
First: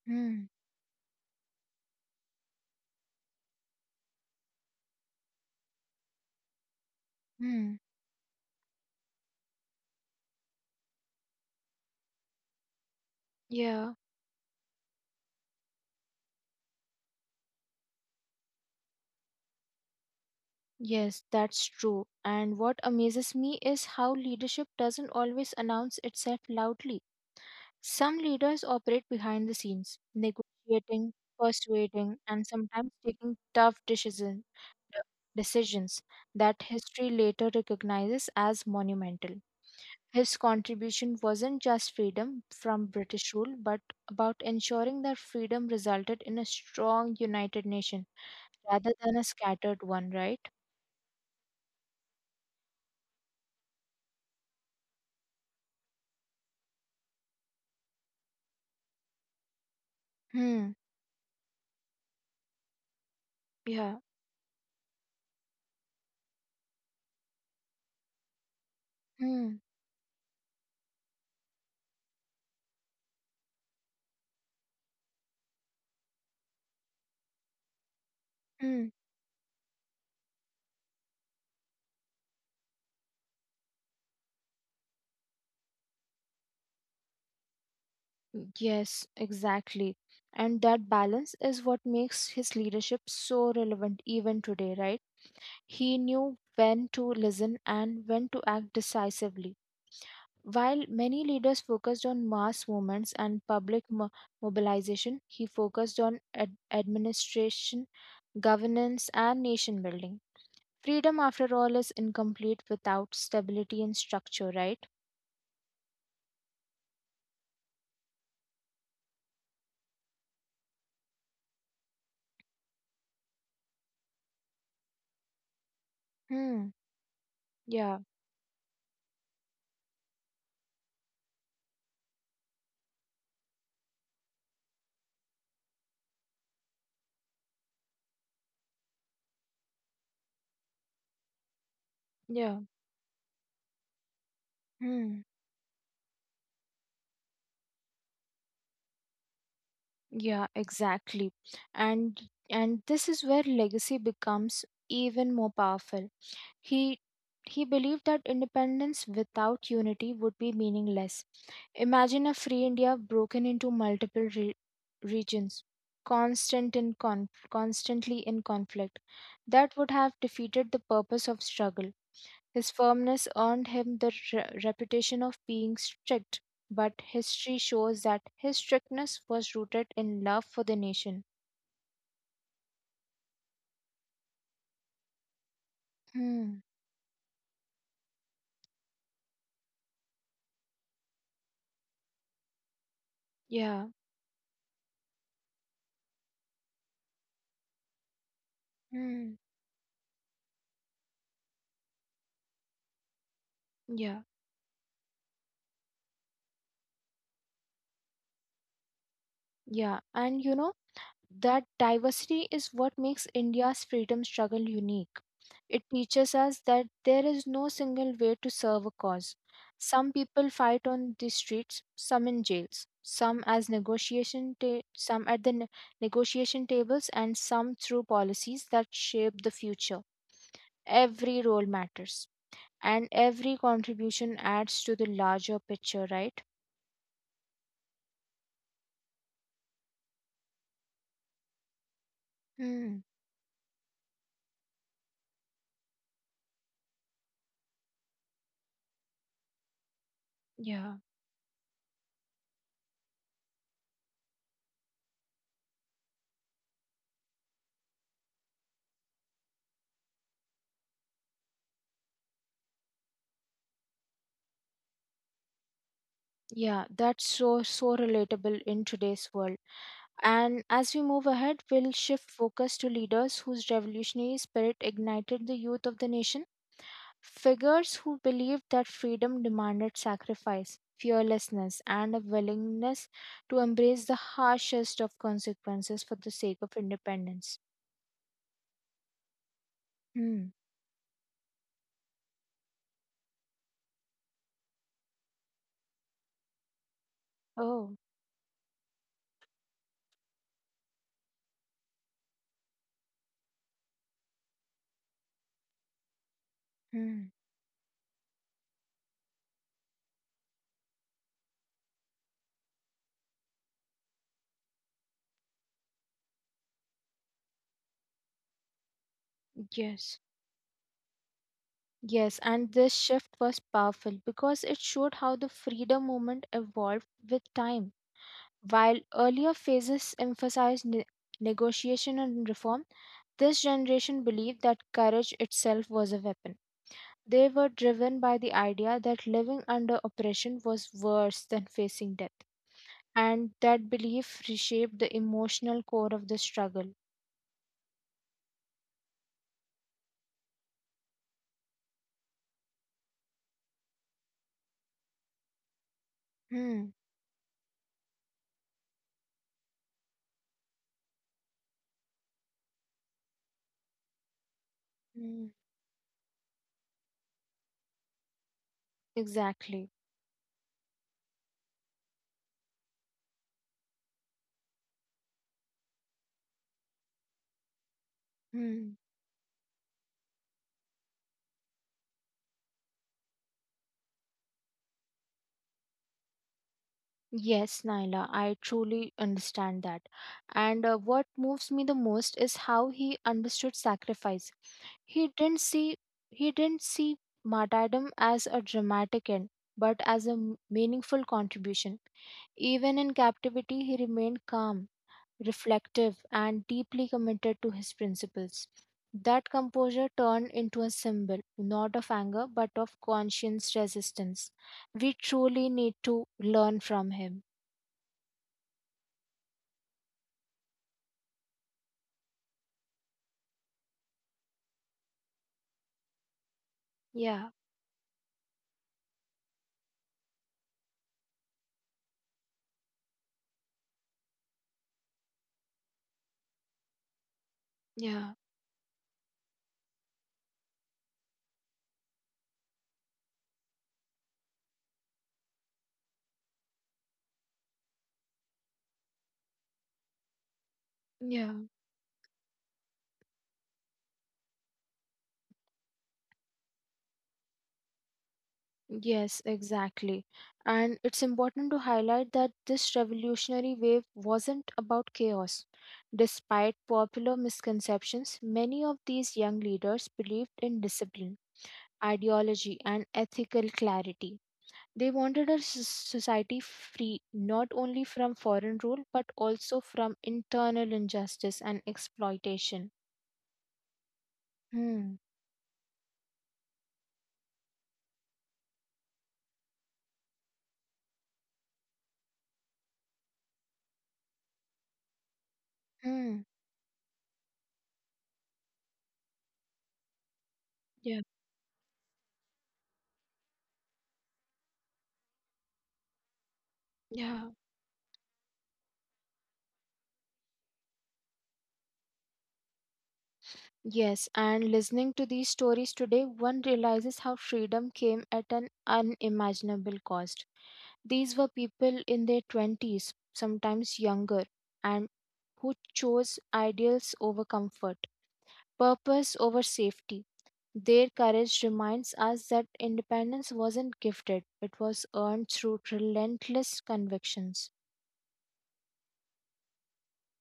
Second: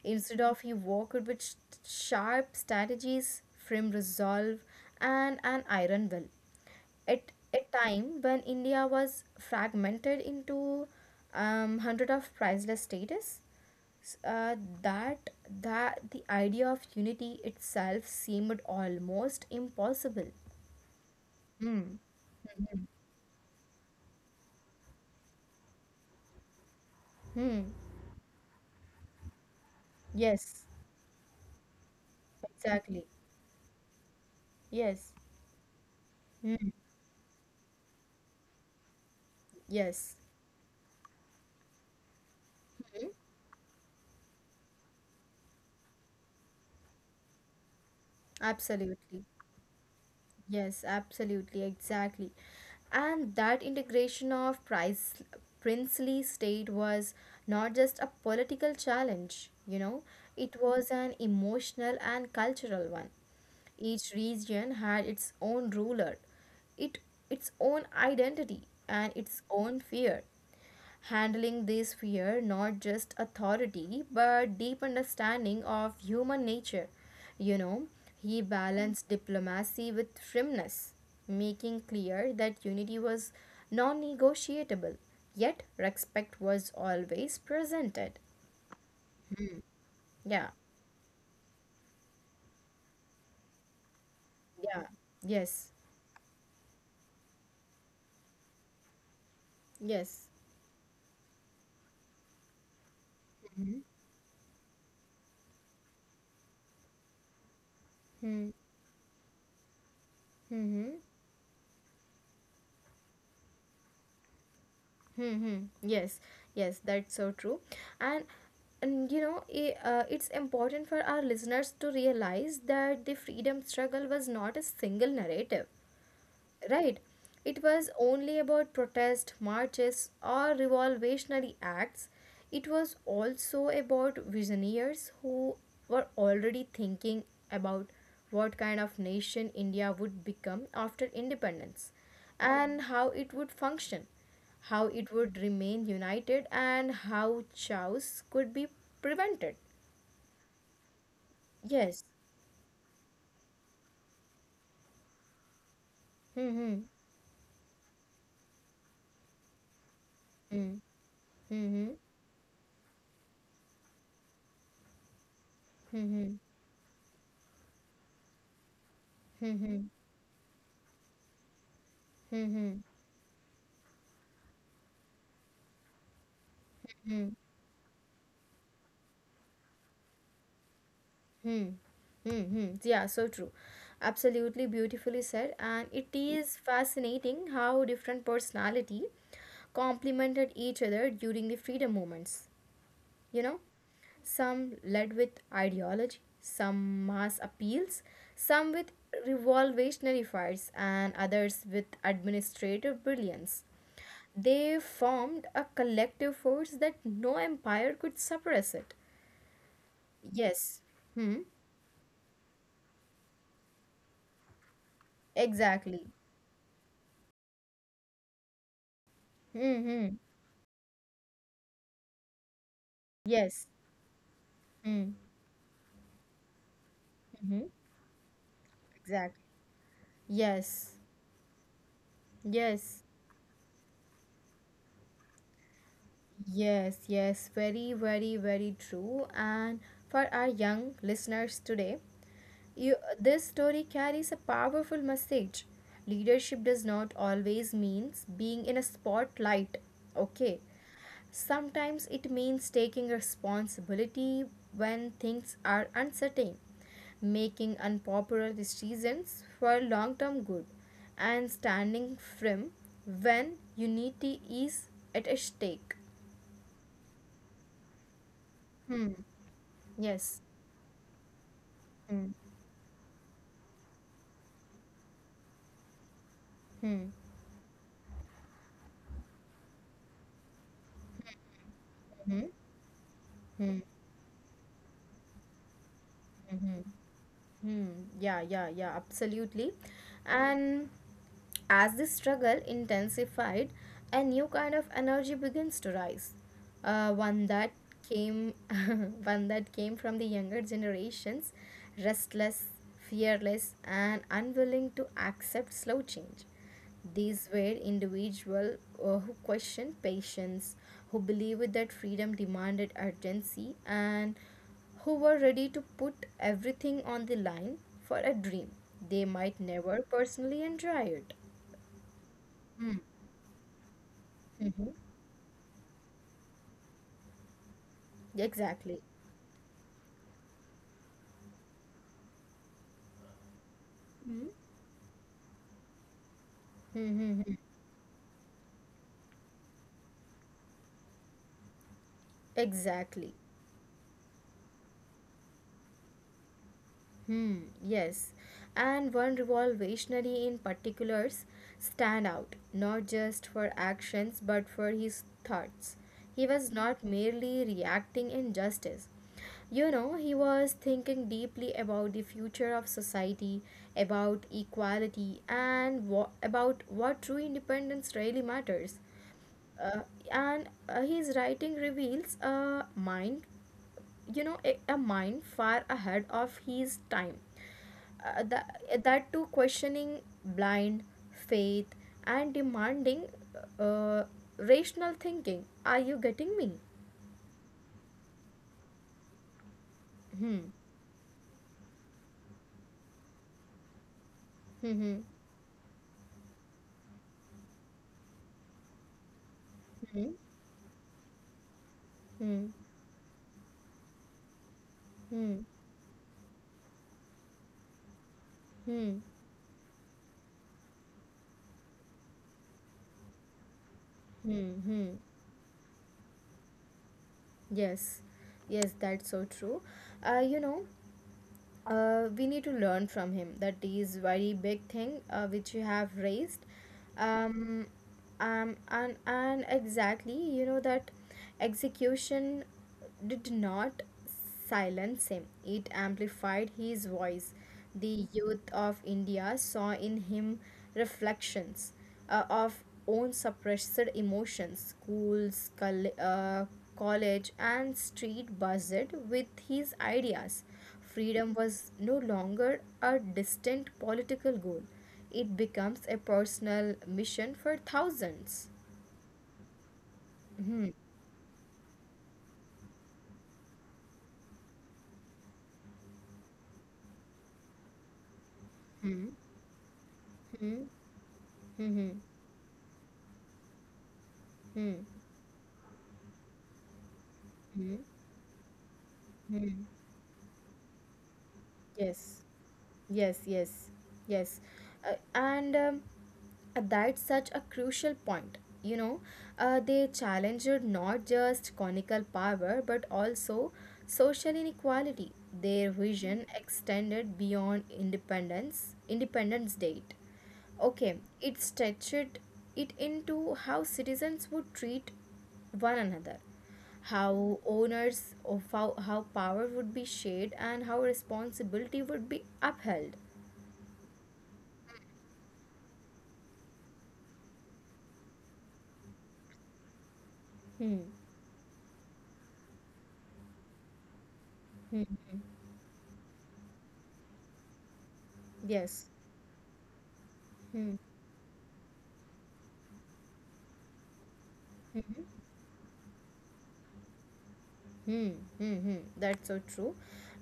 S1: Instead
S2: Hmm.
S1: of he worked with sh- sharp strategies, firm resolve, and an iron will at a
S2: Hmm.
S1: time when India was fragmented into um, hundred of priceless status,
S2: Yeah.
S1: s- uh, that that the idea of unity itself seemed almost impossible.
S2: Yes, that's
S1: Hmm.
S2: true. And what
S1: Mhm.
S2: amazes me is how leadership doesn't always announce itself loudly.
S1: Hmm.
S2: Some leaders operate behind the scenes,
S1: Yes.
S2: negotiating, persuading, and sometimes
S1: Exactly.
S2: taking tough decision-
S1: Yes.
S2: decisions that
S1: Hmm.
S2: history later recognizes as monumental.
S1: Yes.
S2: His contribution wasn't just freedom from
S1: Hmm.
S2: British rule, but about ensuring that freedom resulted in a strong united nation rather than
S1: Absolutely.
S2: a scattered one, right?
S1: Yes, absolutely, exactly. And that integration of Price, princely state was not just a political challenge, you know, it
S2: Hmm,
S1: was an emotional and cultural one.
S2: yeah.
S1: Each region had its own ruler, it, its own identity, and its
S2: Mm,
S1: own fear, handling this fear not just authority but deep understanding of human nature. You know, he
S2: mm.
S1: balanced diplomacy with firmness, making clear that unity was non-negotiable yet respect was always presented.
S2: Yes, exactly.
S1: Yeah,
S2: And that balance is what makes his leadership so relevant even today,
S1: yeah,
S2: right?
S1: yes,
S2: He knew when to listen and when to act decisively.
S1: yes,
S2: While many leaders focused on mass movements and public mo mobilization, he focused on ad administration,
S1: mm-hmm.
S2: governance, and nation building.
S1: Mm-hmm.
S2: Freedom, after all, is incomplete without stability and structure, right?
S1: Mm-hmm. Yes, yes, that's so true. And and you know, i- uh, it's important for our listeners to realize that the freedom struggle was not a single narrative.
S2: Hmm.
S1: Right. It was
S2: Yeah.
S1: only about protest, marches, or revolutionary acts. It was also about visionaries who were already thinking about what kind of nation India would become after independence
S2: Yeah.
S1: and how it would function, how it
S2: Hmm.
S1: would remain united, and how chaos could be prevented.
S2: Yeah, exactly.
S1: Yes.
S2: And and this is where legacy becomes even more powerful.
S1: Hmm.
S2: He he believed that independence without unity would be
S1: Hmm.
S2: meaningless.
S1: Hmm.
S2: Imagine a free India broken into multiple re- regions,
S1: Hmm. Hmm.
S2: constant in con- constantly in conflict.
S1: Hmm. Hmm.
S2: That
S1: Hmm.
S2: would have defeated the purpose of struggle.
S1: Hmm.
S2: His
S1: Hmm,
S2: firmness earned him the re- reputation of being strict, but
S1: hmm.
S2: history shows that his strictness was rooted in love for the nation.
S1: Hmm. Mm-hmm. Yeah, so true. Absolutely beautifully said. And it is
S2: Hmm.
S1: fascinating how different personality complemented each other during the freedom movements. You know,
S2: Yeah.
S1: some led with ideology, some mass appeals, some with
S2: Hmm.
S1: revolutionary fires, and others with administrative brilliance.
S2: Yeah.
S1: They formed a collective force that no empire could suppress it.
S2: Yeah. And you know,
S1: Yes. Hmm.
S2: that diversity is what makes India's freedom struggle unique. It
S1: Exactly.
S2: teaches us that there is no single way to serve a cause. Some
S1: Mm-hmm.
S2: people fight on the streets, some in jails, some
S1: Yes.
S2: as negotiation ta-
S1: Mm-hmm.
S2: some at the ne- negotiation tables and some through policies that
S1: Exactly.
S2: shape the future.
S1: Yes.
S2: Every role matters
S1: Yes.
S2: and every contribution adds to the larger picture, right?
S1: Yes, yes, very, very, very true. And for our young listeners today, you,
S2: Hmm.
S1: this story carries a powerful message. Leadership does not always means being in a spotlight. Okay.
S2: Yeah.
S1: Sometimes it means taking responsibility when things are uncertain, making unpopular decisions for long term good, and standing firm when unity is at stake.
S2: Yeah, that's so so relatable in
S1: Hmm.
S2: today's world.
S1: Yes.
S2: And as we move ahead, we'll shift
S1: Hmm.
S2: focus to leaders whose revolutionary spirit ignited the youth of the nation,
S1: Hmm.
S2: figures who believed that freedom demanded sacrifice, fearlessness, and a
S1: Hmm. Hmm.
S2: willingness to
S1: Hmm.
S2: embrace the harshest of consequences for the sake of
S1: Hmm.
S2: independence.
S1: Hmm. Yeah, yeah, yeah, absolutely.
S2: Hmm.
S1: And as this struggle intensified, a new kind of energy begins to rise. Uh, one that
S2: Oh,
S1: came, one that came from the younger generations, restless, fearless, and unwilling to accept slow change.
S2: hmm.
S1: These were individuals who questioned patience, who believed that freedom demanded urgency, and who were ready to put everything on the line for a dream they might never
S2: Yes.
S1: personally enjoy it.
S2: Yes, and this
S1: Hmm.
S2: shift was powerful because it
S1: Mhm.
S2: showed how the freedom movement evolved with time. While
S1: Exactly.
S2: earlier phases emphasized ne- negotiation and reform, this generation
S1: Hmm.
S2: believed that courage itself was a weapon. They
S1: Mhm.
S2: were driven by the idea that living under oppression was worse than facing death,
S1: Exactly.
S2: and that belief reshaped the emotional core of the struggle.
S1: Hmm, yes. And one revolutionary in particulars stand out, not just for actions but for his thoughts. He was
S2: Hmm.
S1: not merely reacting injustice. You know, he was thinking deeply about the future of society, about equality,
S2: Hmm.
S1: and wha- about what true independence really matters.
S2: Exactly.
S1: Uh, and uh, his writing reveals a mind, you know, a, a mind far ahead of his time, uh, the,
S2: Hmm.
S1: that too questioning blind faith and demanding uh, rational thinking. Are you getting me?
S2: Yes, Naila, I truly understand that.
S1: Hmm,
S2: And uh, what moves me the most is how he understood sacrifice.
S1: hmm,
S2: He didn't see he didn't see martyrdom as a dramatic end, but as
S1: hmm,
S2: a m- meaningful contribution.
S1: hmm, hmm,
S2: Even in captivity, he remained calm,
S1: hmm,
S2: reflective, and deeply committed to his principles.
S1: hmm, hmm.
S2: That composure turned into a symbol, not of anger, but of conscious resistance. We
S1: Hmm.
S2: truly need to learn from him.
S1: Yes, yes, that's so true. Uh, you know, uh, we need to learn from him. That is very big thing uh, which you have raised.
S2: Yeah,
S1: Um, um, and and exactly, you know that execution did not silence him. It amplified his voice. The
S2: yeah,
S1: youth of India saw in him reflections uh, of own suppressed emotions. Schools, col- uh, college, and street buzzed with his ideas. Freedom
S2: yeah.
S1: was no longer a distant political goal, it becomes a personal mission for thousands.
S2: Yes, exactly.
S1: Hmm.
S2: And it's important to highlight that this revolutionary wave wasn't about chaos. Despite popular misconceptions, many of
S1: Hmm.
S2: these young leaders believed in
S1: Hmm.
S2: discipline,
S1: Hmm.
S2: ideology, and ethical clarity.
S1: Hmm. Hmm.
S2: They wanted a s- society free not
S1: Hmm.
S2: only from foreign rule but also
S1: Hmm.
S2: from internal injustice and
S1: Yes,
S2: exploitation.
S1: yes, yes, yes.
S2: Hmm.
S1: Uh, and um, that's such a crucial point. You know, uh, they challenged not just conical power but also social inequality. Their
S2: Hmm.
S1: vision extended beyond independence, Independence Date. Okay,
S2: Yeah.
S1: it stretched it into how citizens would treat one another,
S2: Yeah.
S1: how owners of how, how power would be shared, and how responsibility would be upheld.
S2: Yes, and listening to these stories today, one realizes how freedom came at an unimaginable cost.
S1: Hmm.
S2: These were people in their twenties, sometimes younger,
S1: Hmm.
S2: and
S1: Hmm.
S2: who chose ideals over comfort,
S1: Yes.
S2: purpose over safety. Their courage reminds us that independence wasn't gifted, it was
S1: Hmm.
S2: earned through relentless convictions.
S1: Hmm, hmm, hmm. That's so true.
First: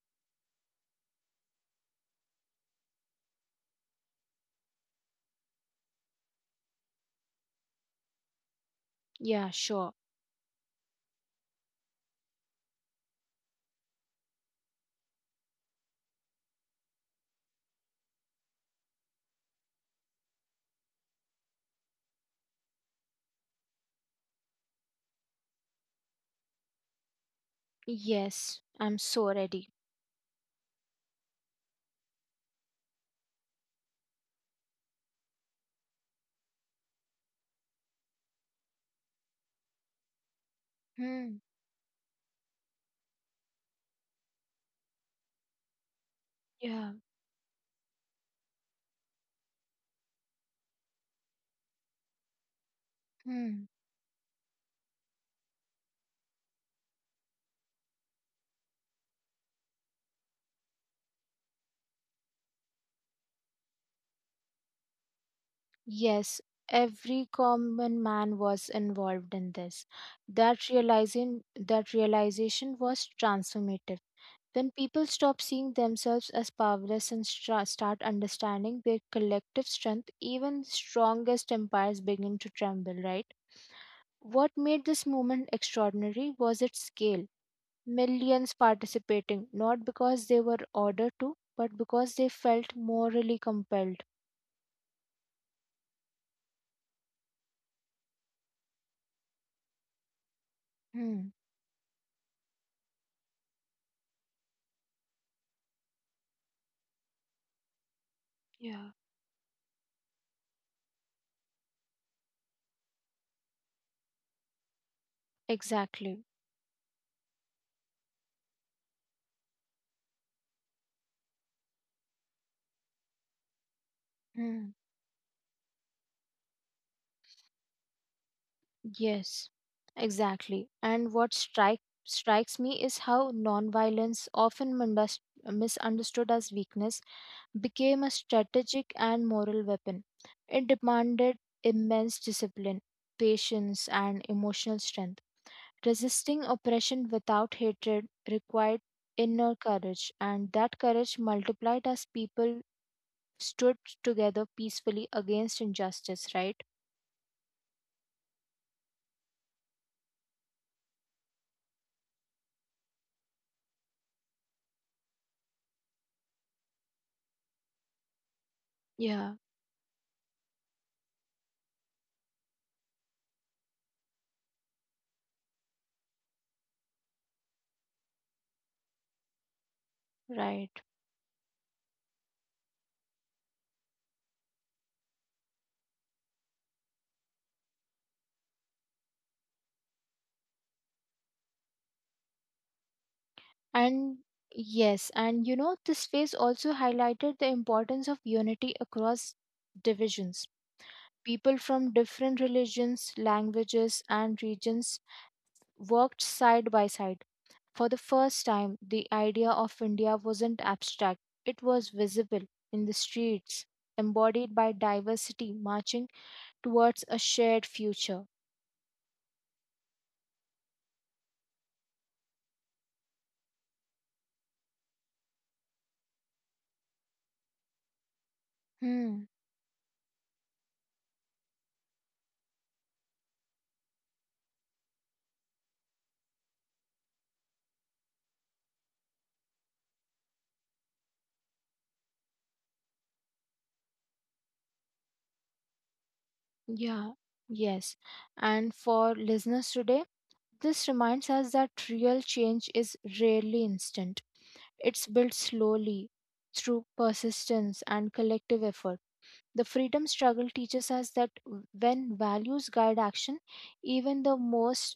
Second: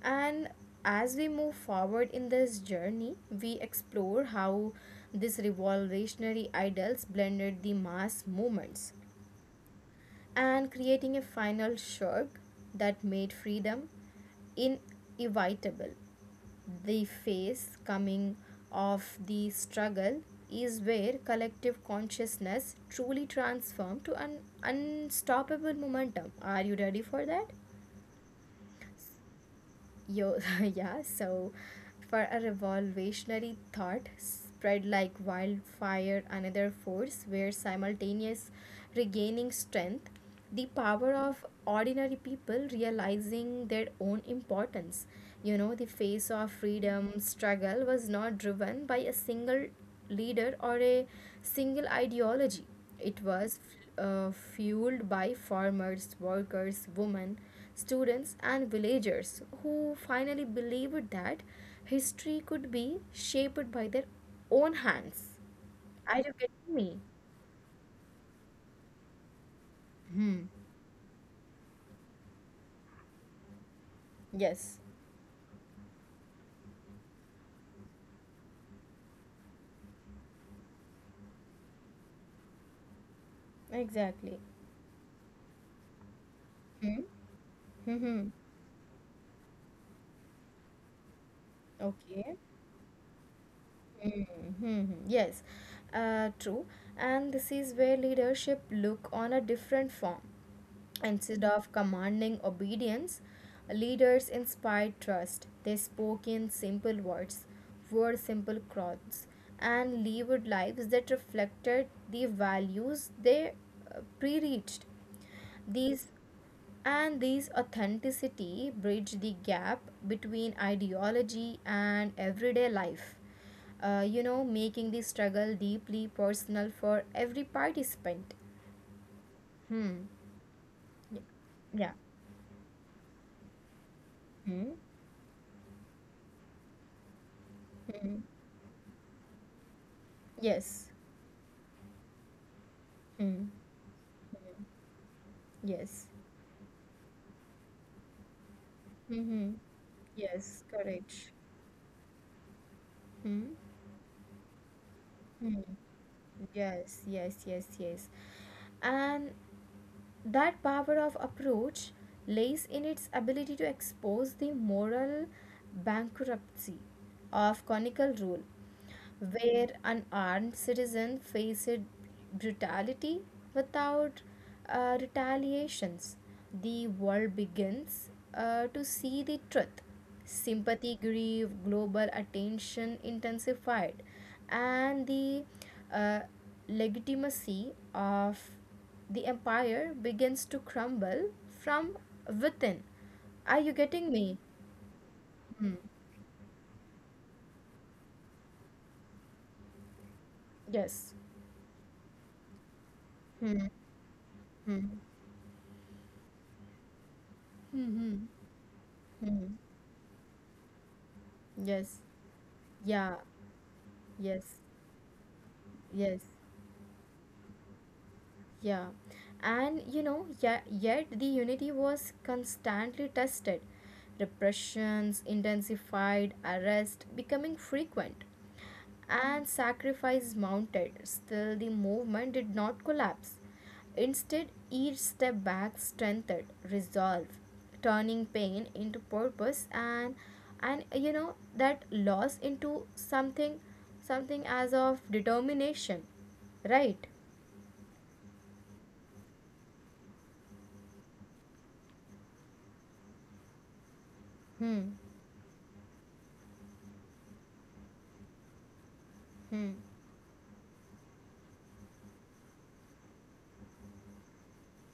S1: And as we move forward in this journey, we explore how this revolutionary ideals blended the mass movements
S2: Yeah, sure.
S1: and creating a final shirk that made freedom inevitable. The phase coming of the struggle is where collective consciousness truly transformed to an unstoppable momentum. Are you ready for that?
S2: Yes, I'm so ready.
S1: Yo, yeah, so for a revolutionary thought spread like wildfire, another force where simultaneous regaining strength, the power
S2: Hmm.
S1: of ordinary people realizing their own importance. You know, the face of
S2: Yeah.
S1: freedom struggle was not driven by a single leader or a single ideology, it
S2: Hmm.
S1: was uh, fueled by farmers, workers, women, students, and villagers who finally believed that history could be shaped by their own hands. Are you
S2: Yes,
S1: getting me?
S2: every common man was involved in this.
S1: Hmm.
S2: That realizing that realization was transformative. When
S1: Yes,
S2: people stop seeing themselves as powerless and stra- start understanding their collective strength, even strongest empires begin to tremble, right?
S1: exactly.
S2: What made this movement extraordinary was its
S1: Hmm.
S2: scale.
S1: Hmm.
S2: Millions participating, not because they were ordered to, but because they
S1: Okay.
S2: felt morally compelled.
S1: Mm-hmm. Yes, uh, true. And this is where leadership look on a different form.
S2: Hmm,
S1: Instead of commanding obedience, leaders inspired trust. They spoke in simple words, wore simple
S2: yeah.
S1: clothes, and lived lives that reflected the values they uh, preached. These
S2: Exactly.
S1: and these authenticity bridge the gap between ideology and everyday life. Uh, you know,
S2: Mm,
S1: making the struggle deeply personal for every participant.
S2: yes,
S1: Hmm.
S2: exactly. And
S1: Y-
S2: what strike
S1: Yeah.
S2: strikes me is how nonviolence, often
S1: Hmm.
S2: mindus- misunderstood as weakness, became a
S1: Hmm.
S2: strategic and moral weapon. It
S1: Yes.
S2: demanded immense discipline,
S1: Hmm.
S2: patience, and
S1: Hmm.
S2: emotional strength.
S1: Yes.
S2: Resisting oppression without hatred required
S1: Hmm.
S2: inner courage, and
S1: Yes.
S2: that courage
S1: Correct.
S2: multiplied as people
S1: Hmm.
S2: stood together peacefully against
S1: Hmm.
S2: injustice, right?
S1: Yes. Yes. Yes. Yes. And that power of approach lays in its ability to expose the moral bankruptcy of conical rule
S2: Yeah,
S1: where unarmed citizens faced brutality without uh, retaliations. The world begins uh, to see the truth.
S2: right.
S1: Sympathy grew, global attention intensified, and the uh, legitimacy of the empire begins to crumble from within. Are you getting
S2: And
S1: me?
S2: yes, and you know,
S1: Hmm.
S2: this phase also highlighted the importance of unity across divisions.
S1: Yes.
S2: People from different religions,
S1: Hmm.
S2: languages, and
S1: Hmm.
S2: regions worked side by side. For the
S1: Hmm. Hmm.
S2: first time, the idea
S1: Hmm.
S2: of India wasn't abstract, it was
S1: Yes.
S2: visible in the
S1: Yeah.
S2: streets,
S1: Yes.
S2: embodied by diversity marching
S1: Yes.
S2: towards a shared future.
S1: Yeah, and you know, yeah, yet the unity was constantly tested. Repressions intensified, arrest becoming frequent,
S2: Hmm,
S1: and sacrifice mounted. Still, the movement did not collapse. Instead, each step back strengthened resolve, turning pain into purpose, and and you know that loss into something, something as of determination, right?
S2: yeah, yes. And for listeners today, this reminds us that real change is rarely instant.
S1: Hmm.
S2: It's built slowly through persistence and collective effort. The
S1: Hmm.
S2: freedom struggle teaches us that when values guide action, even the most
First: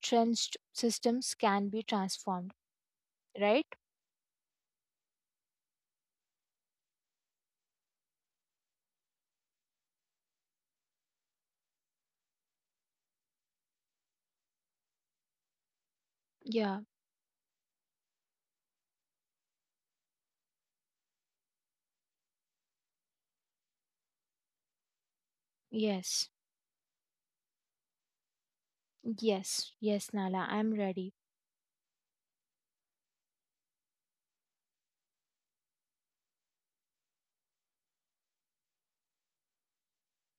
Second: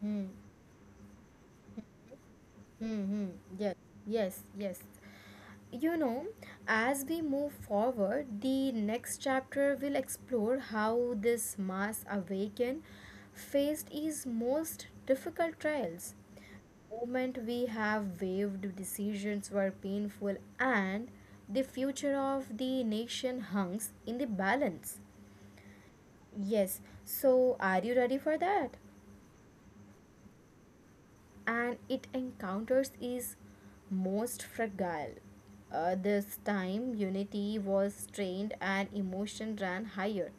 S1: Hmm.
S2: systems can be transformed,
S1: Hmm. Hmm.
S2: right?
S1: Yes. Yes. Yes. You know, as we move forward, the next chapter will explore how this mass awaken faced his most difficult trials.
S2: Yeah,
S1: Moment we have waived decisions were painful and the future of the nation hangs in the balance.
S2: yes,
S1: Yes, so are you ready for that?
S2: yes, yes, Nala, I'm ready.
S1: And it encounters is most fragile. Uh, this time, unity was strained and emotion ran higher.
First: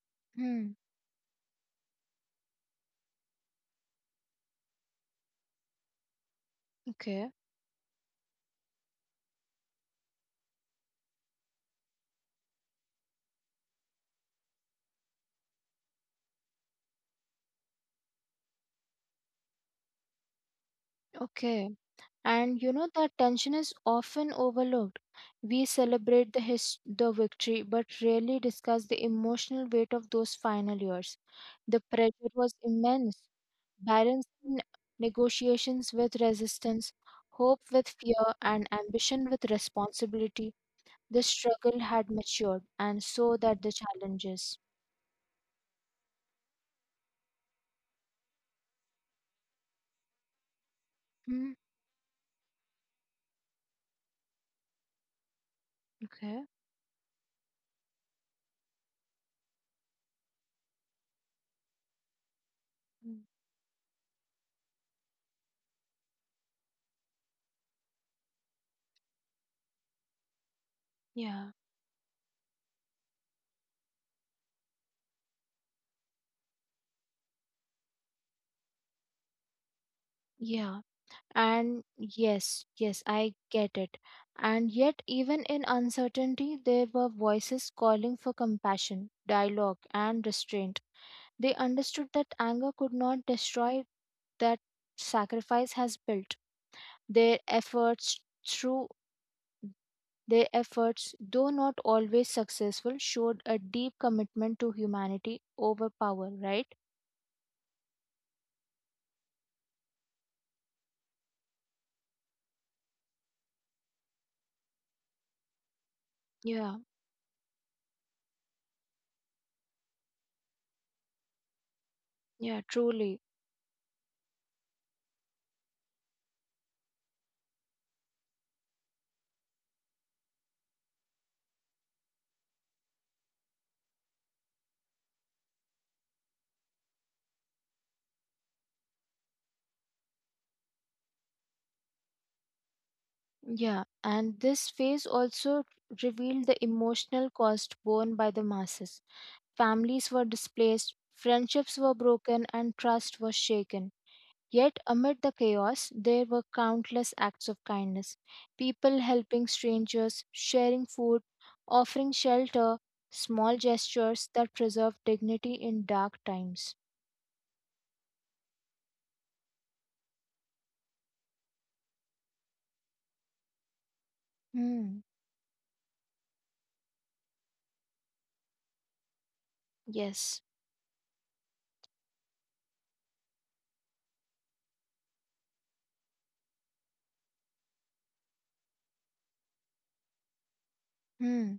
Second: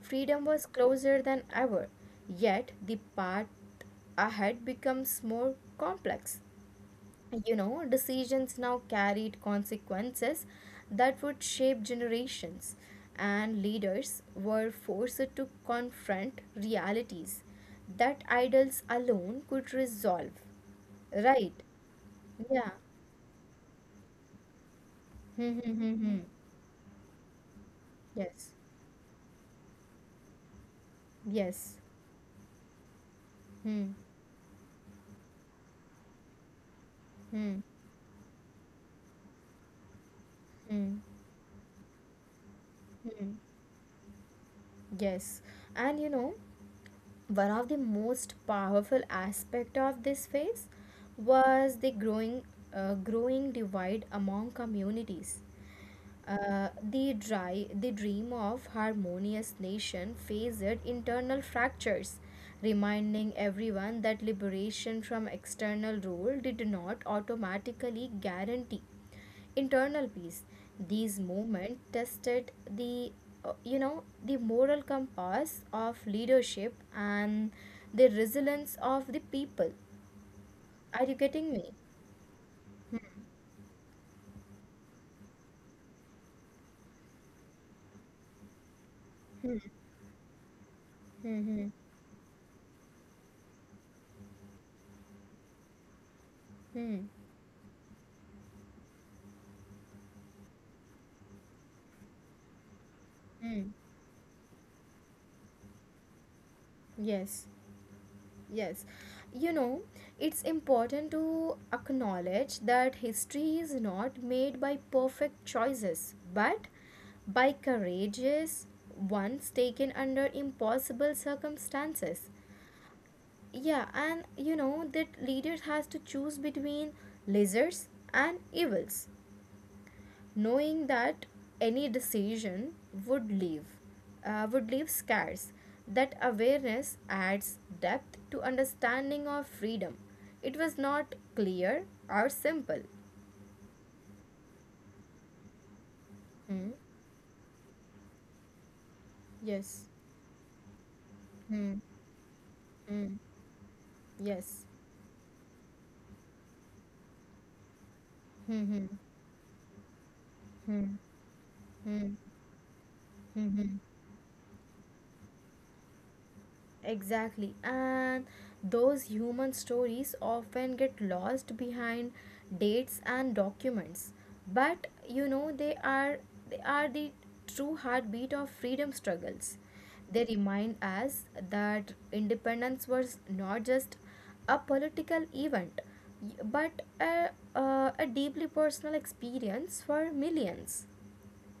S1: Freedom was
S2: Hmm,
S1: closer than ever, yet the path ahead becomes more complex.
S2: okay,
S1: You know, decisions now carried consequences that would shape generations, and leaders were forced to confront realities that idols alone could resolve. Right.
S2: okay. And
S1: Yeah.
S2: you know that tension is often overlooked.
S1: Hmm.
S2: We
S1: Hmm. Hmm. Hmm.
S2: celebrate the his- the victory but rarely
S1: Yes.
S2: discuss the emotional weight of those final years.
S1: Yes.
S2: The pressure was immense,
S1: Hmm.
S2: balancing negotiations with resistance, hope
S1: Hmm.
S2: with fear and ambition with responsibility.
S1: Hmm.
S2: The struggle had matured and
S1: Hmm.
S2: so that the challenges.
S1: Yes. And you know, one of the most powerful aspect of this phase
S2: Hmm,
S1: was the growing, uh, growing divide among communities.
S2: okay.
S1: Uh, they, dry, they dream of harmonious nation faced internal fractures,
S2: Mm.
S1: reminding everyone that liberation from external rule did not automatically guarantee internal peace. These
S2: Yeah.
S1: movements tested the uh, you know the moral compass of leadership and the resilience of the people.
S2: Yeah.
S1: Are you getting me?
S2: And yes, yes, I get it. And yet, even in uncertainty, there were voices calling for compassion,
S1: Hmm.
S2: dialogue, and restraint.
S1: Hmm.
S2: They
S1: Hmm.
S2: understood that anger could not destroy that sacrifice has built.
S1: Hmm.
S2: Their efforts, through their efforts, though not always successful, showed a
S1: Hmm.
S2: deep commitment to humanity over power, right?
S1: Yes. Yes, you know, it's important to acknowledge that history is not made by perfect choices, but
S2: Yeah,
S1: by courageous ones taken under impossible circumstances.
S2: yeah, truly.
S1: Yeah, and you know that leaders has to choose between lizards and evils, knowing that any decision would leave uh, would leave scars. That awareness adds depth to understanding of freedom. It was not clear or simple.
S2: Yeah, and this phase also revealed the
S1: Hmm.
S2: emotional cost borne by the masses.
S1: Yes.
S2: Families were displaced,
S1: Hmm.
S2: friendships were broken, and
S1: Hmm.
S2: trust was shaken.
S1: Yes.
S2: Yet, amid the chaos, there were countless acts of kindness,
S1: Hmm. Hmm.
S2: people helping strangers, sharing
S1: Hmm.
S2: food,
S1: Hmm.
S2: offering shelter, small
S1: Hmm.
S2: gestures that preserved dignity in dark times.
S1: Exactly. And those human stories often get lost behind dates and documents. But
S2: Hmm,
S1: you know they are they are the true heartbeat of freedom struggles. They
S2: yes.
S1: remind us that independence was not just a political event, y- but a, uh, a deeply personal experience for millions.
S2: Hmm.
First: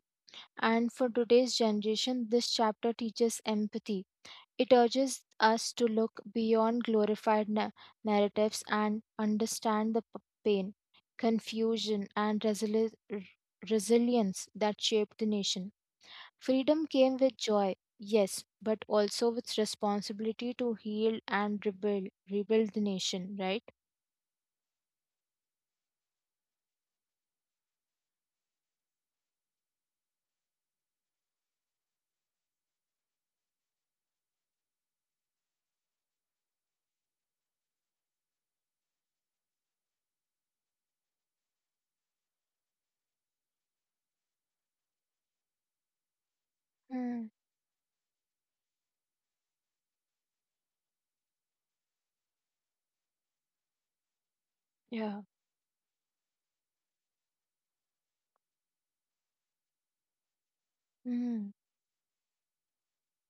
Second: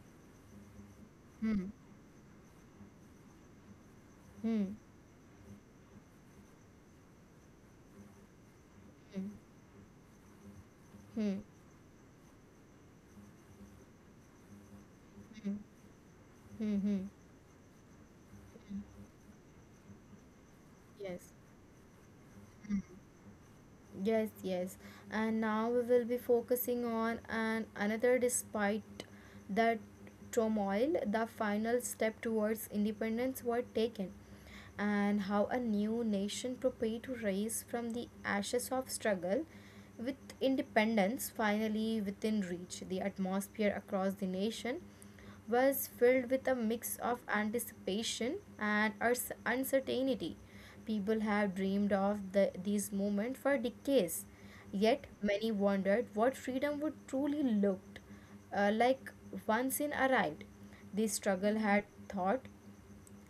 S2: And for today's
S1: Hmm.
S2: generation, this chapter teaches empathy.
S1: Hmm.
S2: It urges us to look beyond glorified na- narratives and
S1: Hmm.
S2: understand the p- pain,
S1: Hmm.
S2: confusion, and resili- r- resilience that shaped the
S1: Hmm.
S2: nation.
S1: Hmm.
S2: Freedom
S1: Hmm.
S2: came with joy, yes, but also with responsibility to heal
S1: Yes.
S2: and rebuild, rebuild the
S1: Mm,
S2: nation, right?
S1: yes, yes. And now we will be focusing on an another, despite that turmoil, the final step towards independence were taken and how a new nation prepared to rise from the ashes of struggle. With independence finally within reach, the atmosphere across the nation was filled with a mix of
S2: Mm,
S1: anticipation and urs- uncertainty. People have dreamed of the, these moments for decades, yet
S2: yeah.
S1: many wondered what freedom would truly look uh, like once it arrived. This
S2: Mm,
S1: struggle had taught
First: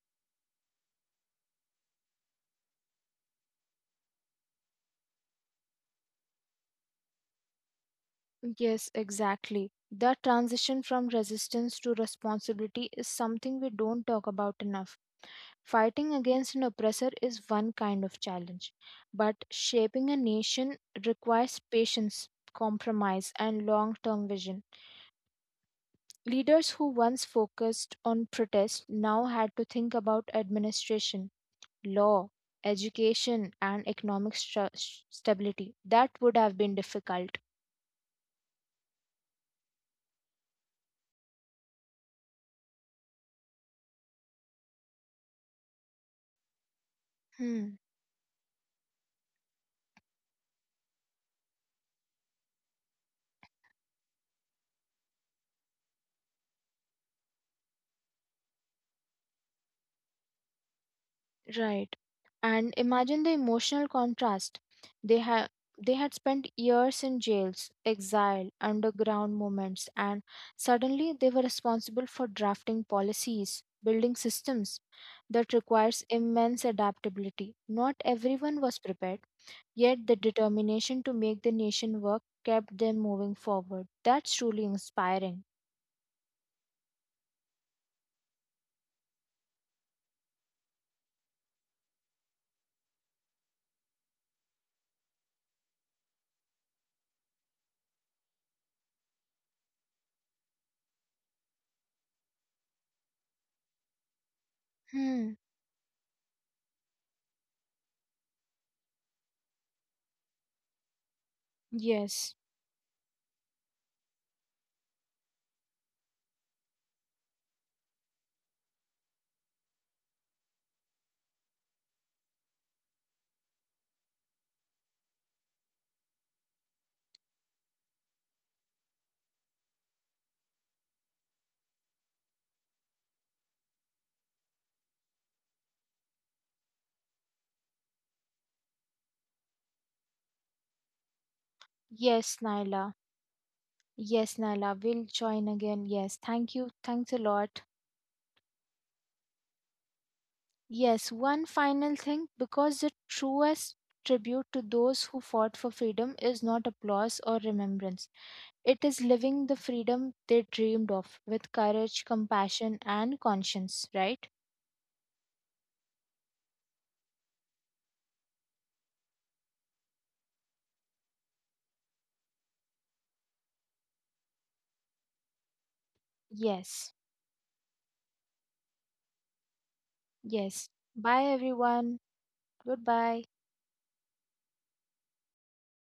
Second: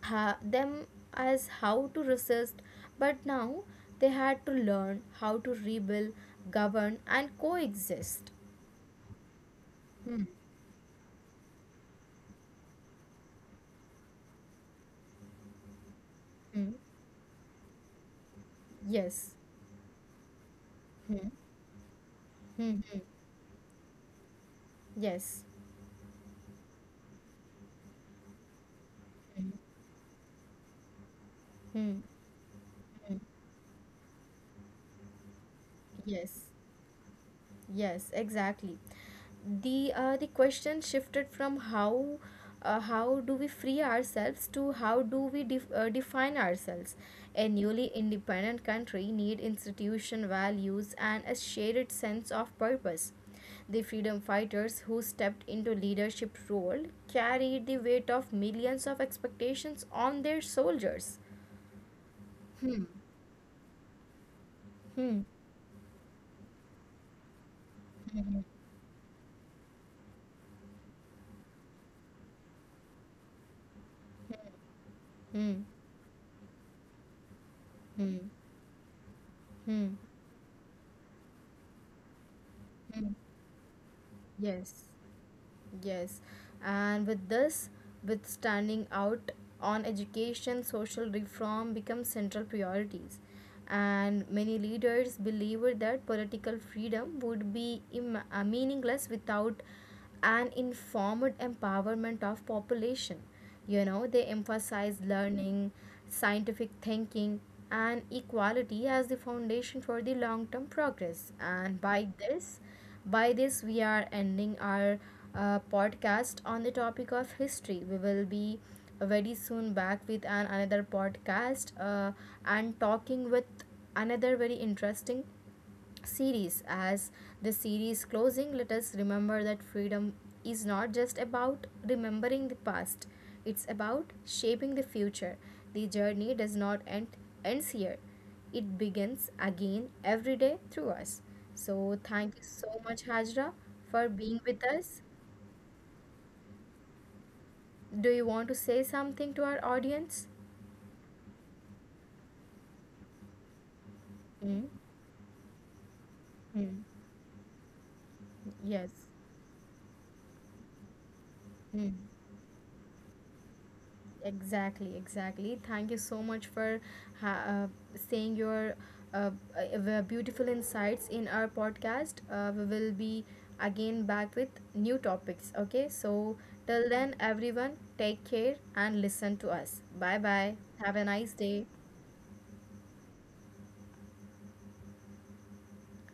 S1: ha- them as how to resist, but now they had to learn how to rebuild, govern, and coexist.
S2: yes, exactly. That
S1: Hmm.
S2: transition from resistance to responsibility is something we don't talk about enough. Fighting against an
S1: Hmm.
S2: oppressor is one kind of challenge,
S1: Yes.
S2: but shaping a nation
S1: Hmm.
S2: requires patience,
S1: Hmm. Hmm.
S2: compromise, and long term vision.
S1: Yes.
S2: Leaders who once focused on protest now
S1: Hmm.
S2: had to think about administration,
S1: Hmm.
S2: law,
S1: Hmm.
S2: education, and economic stra- stability. That would
S1: Yes.
S2: have been difficult.
S1: Yes, exactly. The uh, the question shifted from how uh, how do we free ourselves to how do we def- uh, define ourselves. A
S2: Hmm.
S1: newly independent country need institution values and a shared sense of purpose. The freedom fighters who stepped into leadership role carried the weight of millions of expectations on their soldiers.
S2: Right. And
S1: Hmm.
S2: imagine the emotional contrast.
S1: Hmm.
S2: They had they had spent years in jails,
S1: Hmm.
S2: exile, underground movements, and suddenly they were responsible for drafting policies, building systems that
S1: Hmm.
S2: requires immense adaptability. Not
S1: Hmm.
S2: everyone was prepared,
S1: Hmm.
S2: yet the determination to make the nation work kept them
S1: Hmm.
S2: moving forward. That's truly
S1: Yes.
S2: inspiring.
S1: Yes, and with this, with standing out on education, social reform become central priorities. And many leaders believed that political freedom would be Im- uh, meaningless without an informed empowerment of population. You know, they emphasize
S2: Hmm.
S1: learning, scientific thinking, and equality as the foundation for the long term progress. And by
S2: Yes.
S1: this, by this, we are ending our uh, podcast on the topic of history. We will be very soon back with an another podcast uh, and talking with another very interesting series. As the series closing, let us remember that freedom is not just about remembering the past, it's about shaping the future. The journey does not end ends here. It begins again every day through us. So thank
S2: Yes,
S1: you so
S2: Naila.
S1: much, Hajra, for
S2: Yes,
S1: being with
S2: Nala,
S1: us.
S2: we'll join again. Yes, thank you. Thanks a lot.
S1: Do you want to say something to our audience?
S2: Yes, one final thing because the truest tribute
S1: Mm,
S2: to those who fought for freedom is not
S1: hmm.
S2: applause or remembrance. It
S1: Yes.
S2: is living the freedom they dreamed of with
S1: Mm.
S2: courage, compassion, and conscience, right?
S1: Exactly, exactly. Thank you so much for ha- uh, saying your uh, uh, beautiful insights in our podcast. Uh, we will be again back with new topics. Okay, so till
S2: Yes,
S1: then, everyone, take care and listen to us. Bye bye.
S2: yes.
S1: Have a
S2: Bye,
S1: nice day.
S2: everyone. Goodbye.